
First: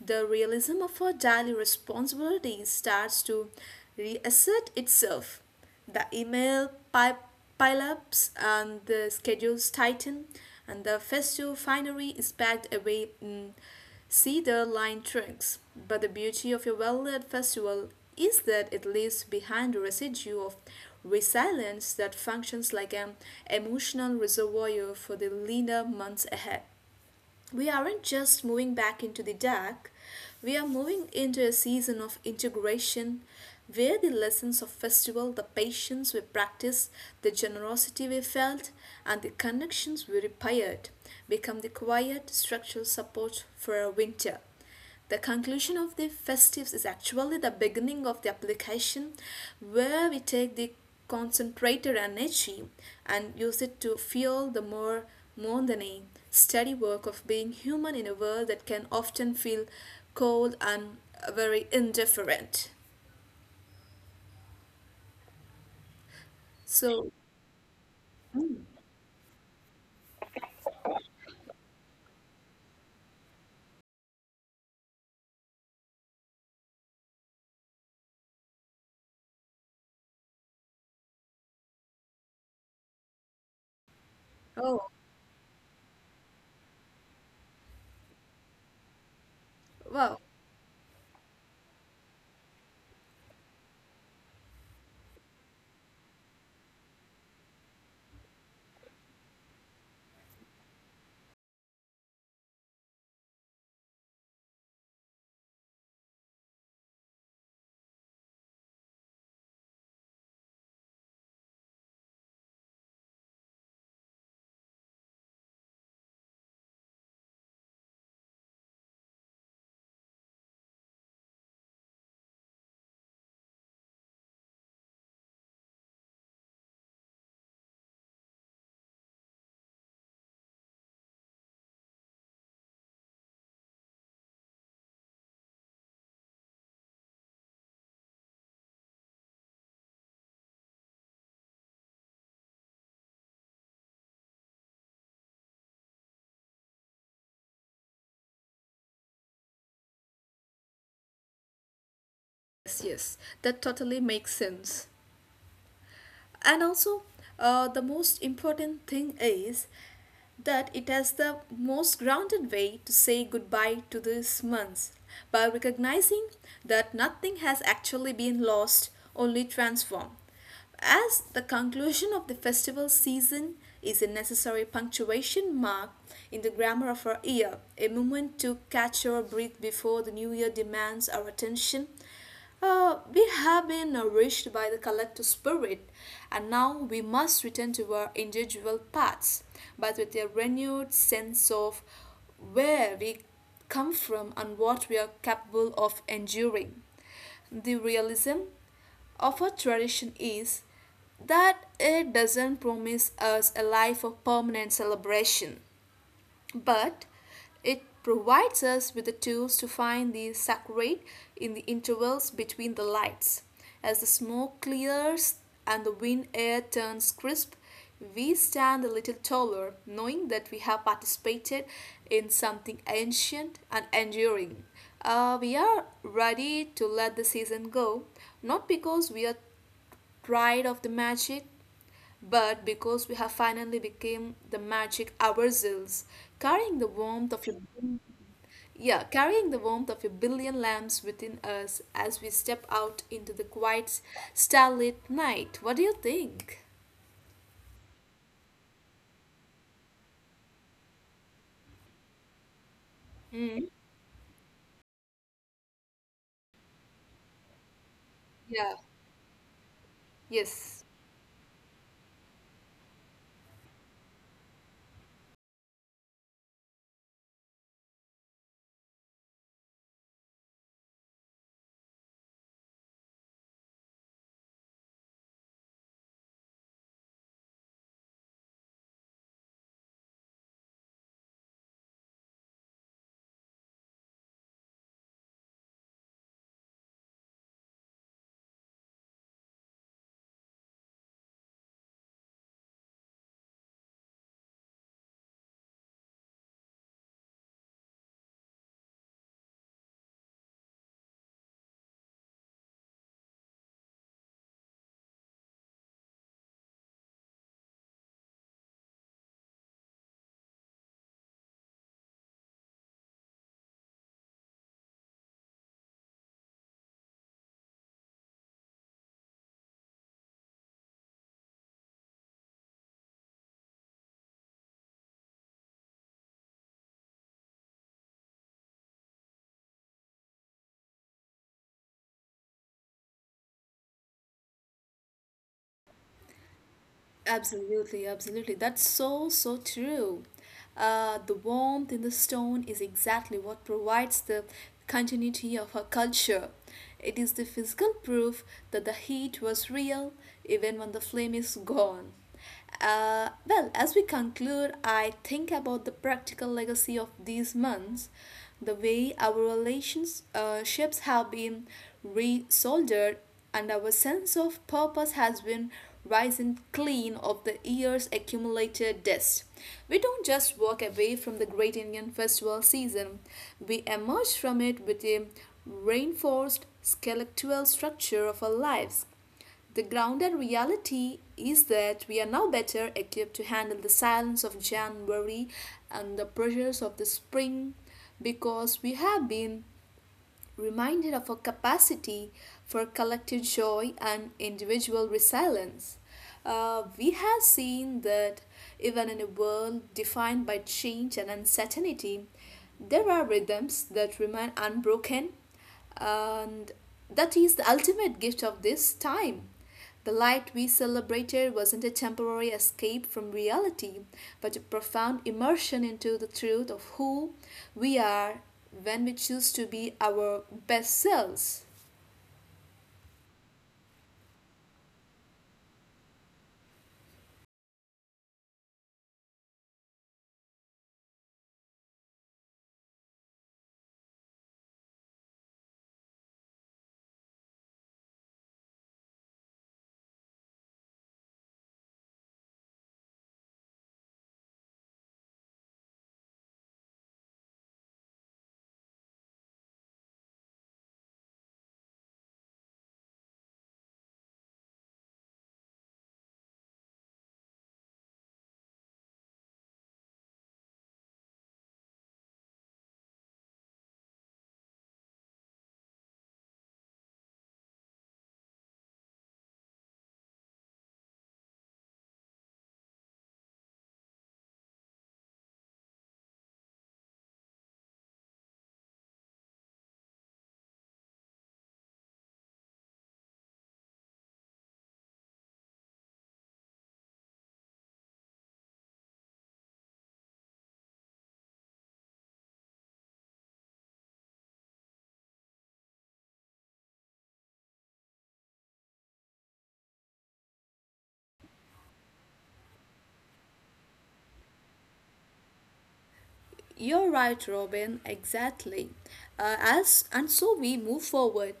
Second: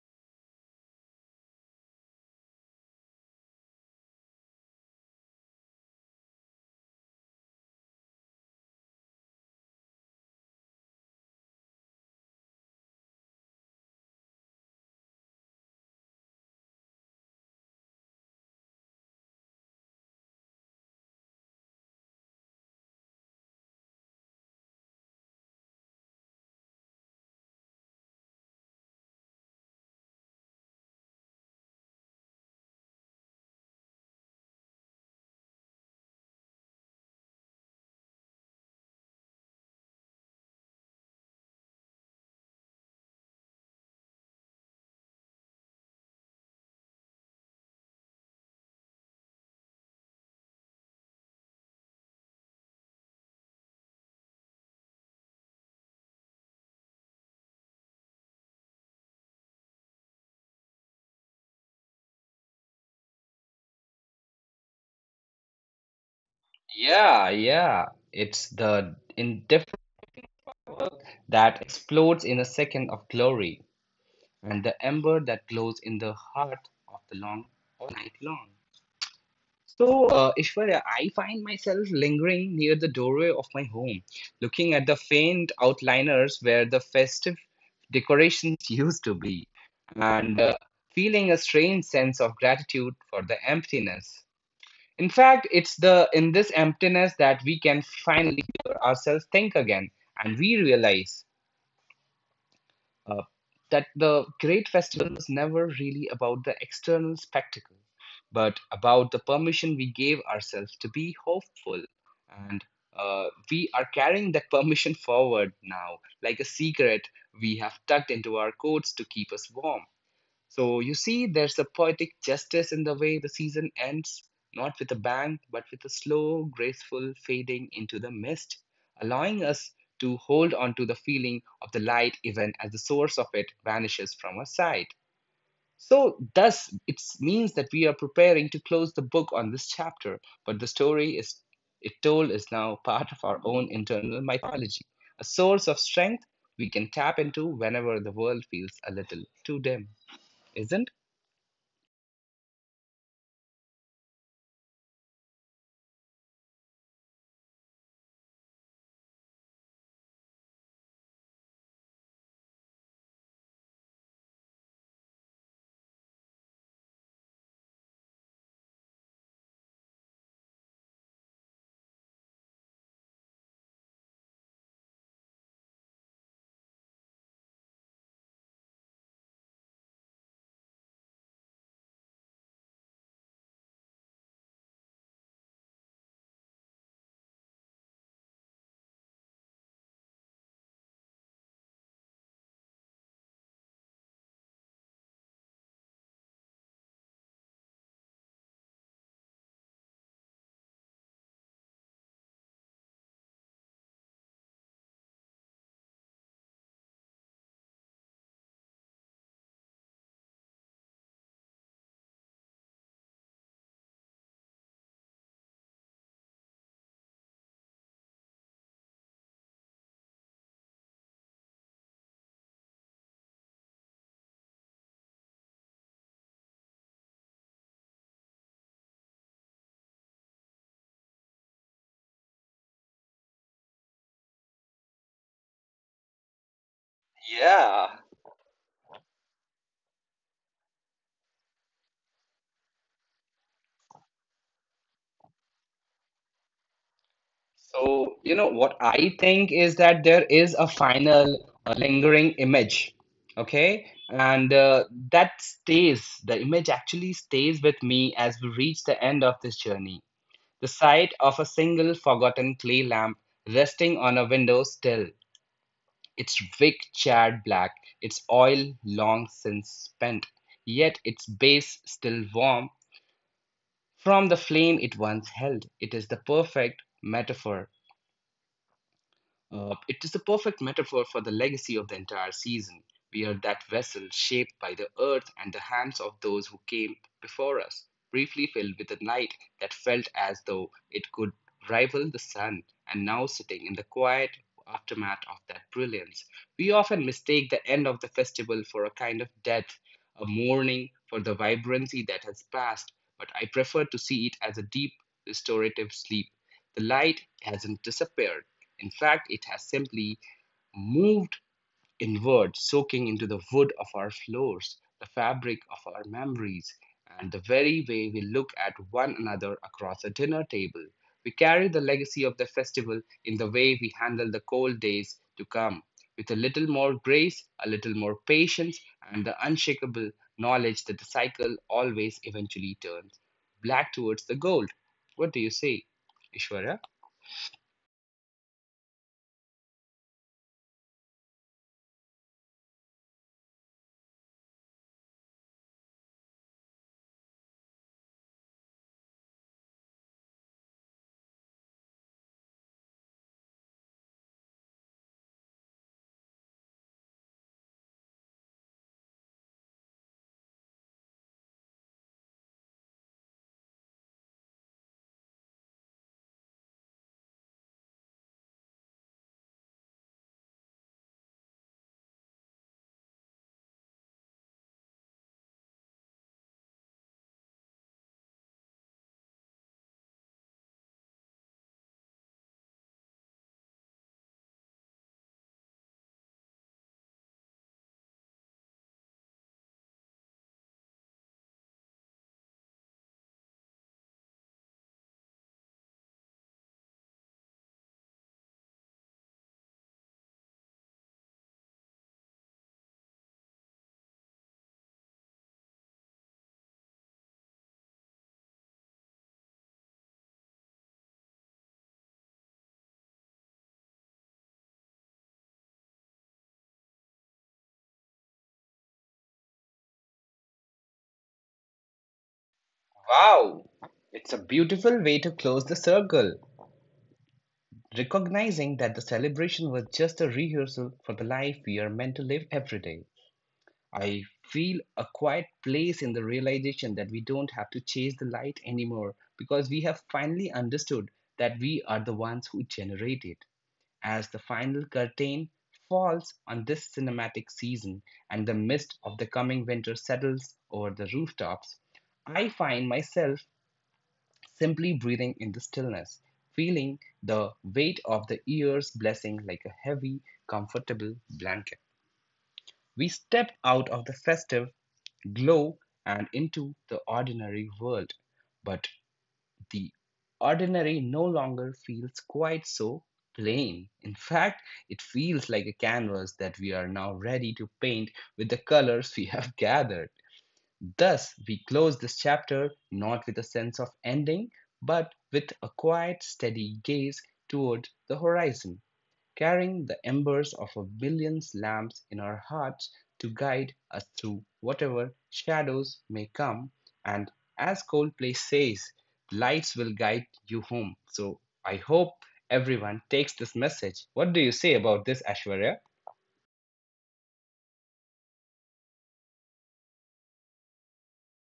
B: the realism of our daily responsibilities starts to reassert itself. The email pileups and the schedules tighten, and the festive finery is packed away. Mm, see the line trunks. But the beauty of a well led festival is that it leaves behind a residue of resilience that functions like an emotional reservoir for the leaner months ahead we aren't just moving back into the dark, we are moving into a season of integration where the lessons of festival, the patience we practiced, the generosity we felt, and the connections we repaired become the quiet structural support for our winter. The conclusion of the festives is actually the beginning of the application where we take the concentrated energy and use it to fuel the more mundane, steady work of being human in a world that can often feel cold and very indifferent. So,
A: Yeah, yeah. It's the indifference that explodes in a second of glory, and the ember that glows in the heart of the long all night long. So, Ishwarya, I find myself lingering near the doorway of my home, looking at
B: oh,
A: the faint outliners where the festive decorations used to be,
B: wow.
A: and feeling a strange sense of gratitude for the emptiness. In fact, it's the in this emptiness that we can finally hear ourselves think again, and we realize uh, that the great festival was never really about the external spectacle, but about the permission we gave ourselves to be hopeful, and uh, we are carrying that permission forward now, like a secret we have tucked into our coats to keep us warm. So you see, there's a poetic justice in the way the season ends, not with a bang, but with a slow, graceful fading into the mist, allowing us to hold on to the feeling of the light even as the source of it vanishes from our sight. So, thus, it means that we are preparing to close the book on this chapter, but the story is it told is now part of our own internal mythology, a source of strength we can tap into whenever the world feels a little too dim, isn't?
B: Yes, yes, that totally makes sense. And also, the most important thing is that it has the most grounded way to say goodbye to these months by recognizing that nothing has actually been lost, only transformed. As the conclusion of the festival season is a necessary punctuation mark in the grammar of our year, a moment to catch our breath before the new year demands our attention, we have been nourished by the collective spirit, and now we must return to our individual paths, but with a renewed sense of where we come from and what we are capable of enduring. The realism of our tradition is that it doesn't promise us a life of permanent celebration, but it provides us with the tools to find the saccharate in the intervals between the lights. As the smoke clears and the wind air turns crisp, we stand a little taller, knowing that we have participated in something ancient and enduring. We are ready to let the season go, not because we are tired of the magic, but because we have finally become the magic ourselves, carrying the warmth of your
A: Yeah.
B: yeah, carrying the warmth of a billion lamps within us as we step out into the quiet starlit night. What do you think?
A: So, you know, what I think is that there is a final lingering image,
B: Mm,
A: okay? And that stays, the image actually stays with me as we
B: yeah,
A: reach the end of this journey. The
B: yes.
A: sight of a single forgotten clay lamp resting on a window sill, its wick charred black, its oil long since spent, yet its base still warm from the flame it once held. It is the perfect metaphor for the legacy of the entire season. We are that vessel shaped by the earth and the hands of those who came before us, briefly filled with a night that felt as though it could rival the sun, and now sitting in the quiet aftermath of that brilliance. We often mistake the end of the festival for a kind of death, a mourning for the vibrancy that has passed, but I prefer to see it as a deep, restorative sleep. The light hasn't disappeared. In fact, it has simply moved inward, soaking into the wood of our floors, the fabric of our memories, and the very way we look at one another across a dinner table. We carry the legacy of the festival in the way we handle the cold days to come, with a little more grace, a little more patience, and the unshakable knowledge that the cycle always eventually turns black towards the gold. What do you say, Ishwarya?
B: Absolutely, absolutely. That's so, so true. The warmth in the stone is exactly what provides the continuity of her culture. It is the physical proof that the heat was real even when the flame is gone. As we conclude, I think about the practical legacy of these months, the way our relationships ships have been re-soldered, and our sense of purpose has been rising clean of the year's accumulated dust. We don't just walk away from the Great Indian Festival season, we emerge from it with a reinforced skeletal structure of our lives. The grounded reality is that we are now better equipped to handle the silence of January and the pressures of the spring because we have been reminded of our capacity for collective joy and individual resilience. We have seen that even in a world defined by change and uncertainty, there are rhythms that remain unbroken and that is the ultimate gift of this time. The light we celebrated wasn't a temporary escape from reality, but a profound immersion into the truth of who we are when we choose to be our best selves.
A: Wow, it's a beautiful way to close the circle. Recognizing that the celebration was just a rehearsal for the life we are meant to live every day, I feel a quiet place in the realization that we don't have to chase the light anymore because we have finally understood that we are the ones who generate it. As the final curtain falls on this cinematic season and the mist of the coming winter settles over the rooftops, I find myself simply breathing in the stillness, feeling the weight of the year's blessing like a heavy, comfortable blanket. We stepped out of the festive glow and into the ordinary world, but the ordinary no longer feels quite so plain. In fact, it feels like a canvas that we are now ready to paint with the colors we have gathered. Thus, we close this chapter not with a sense of ending, but with a quiet, steady gaze toward the horizon, carrying the embers of a million lamps in our hearts to guide us through whatever shadows may come. And as Coldplay says, lights will guide you home. So I hope everyone takes this message. What do you say about this, Ashwarya?
B: You're right, Robin, exactly. As and so we move forward,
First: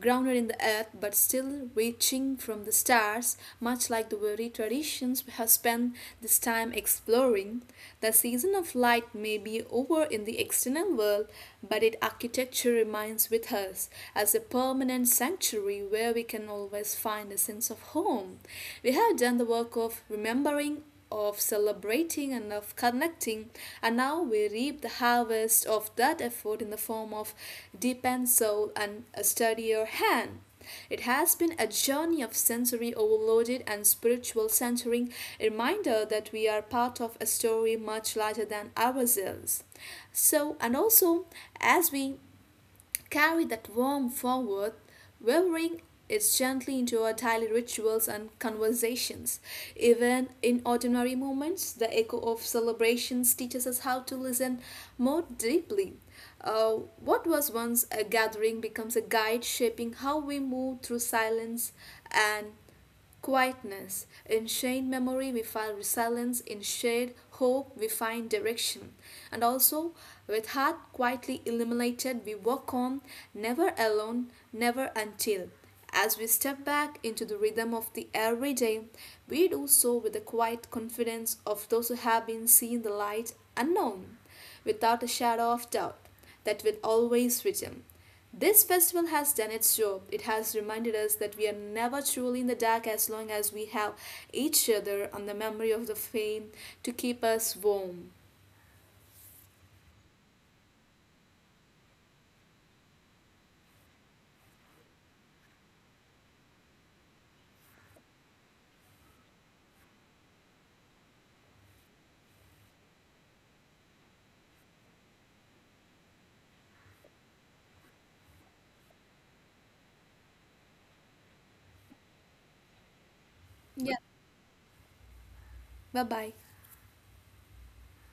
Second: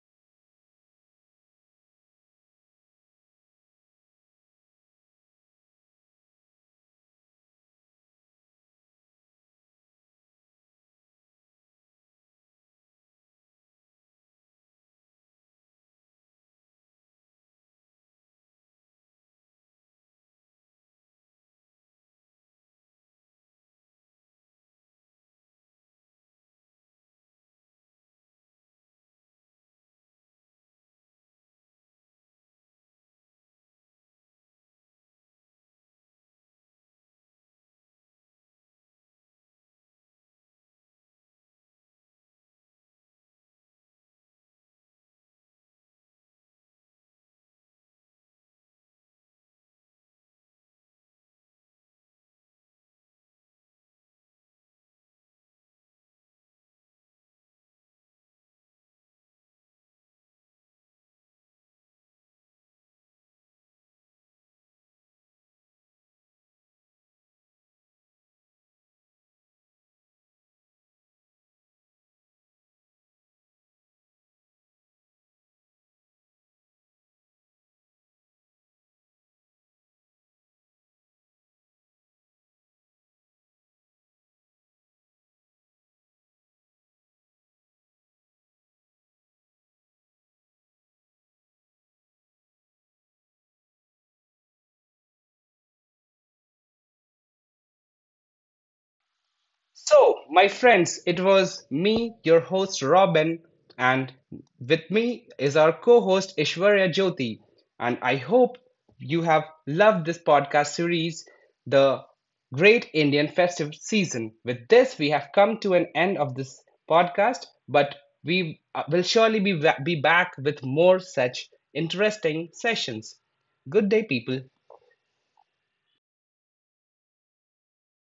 B: grounded in the earth but still reaching from the stars, much like the very traditions we have spent this time exploring. The season of light may be over in the external world, but its architecture remains with us as a permanent sanctuary where we can always find a sense of home. We have done the work of remembering of celebrating and of connecting. And now we reap the harvest of that effort in the form of deep and soul and a steadier hand. It has been a journey of sensory overloaded and spiritual centering, a reminder that we are part of a story much larger than ourselves. So, and also as we carry that worm forward, weaving it gently into our daily rituals and conversations. Even in ordinary moments, the echo of celebrations teaches us how to listen more deeply. Uh, what was once a gathering becomes a guide shaping how we move through silence and quietness. In shade memory, we find resilience. In shade hope, we find direction. And also, with heart quietly illuminated, we walk on, never alone, never until. As we step back into the rhythm of the everyday, we do so with the quiet confidence of those who have been seen the light unknown, without a shadow of doubt, that will always return. This festival has done its job. It has reminded us that we are never truly in the dark as long as we have each other and the memory of the flame to keep us warm.
A: So, my friends, it was me, your host Robin, and with me is our co host Ishwarya Jyoti. And I hope you have loved this podcast series, The Great Indian Festive Season. With this, we have come to an end of this podcast, but we will surely be, be back with more such interesting sessions. Good
B: Yeah,
A: day, people.
B: bye bye.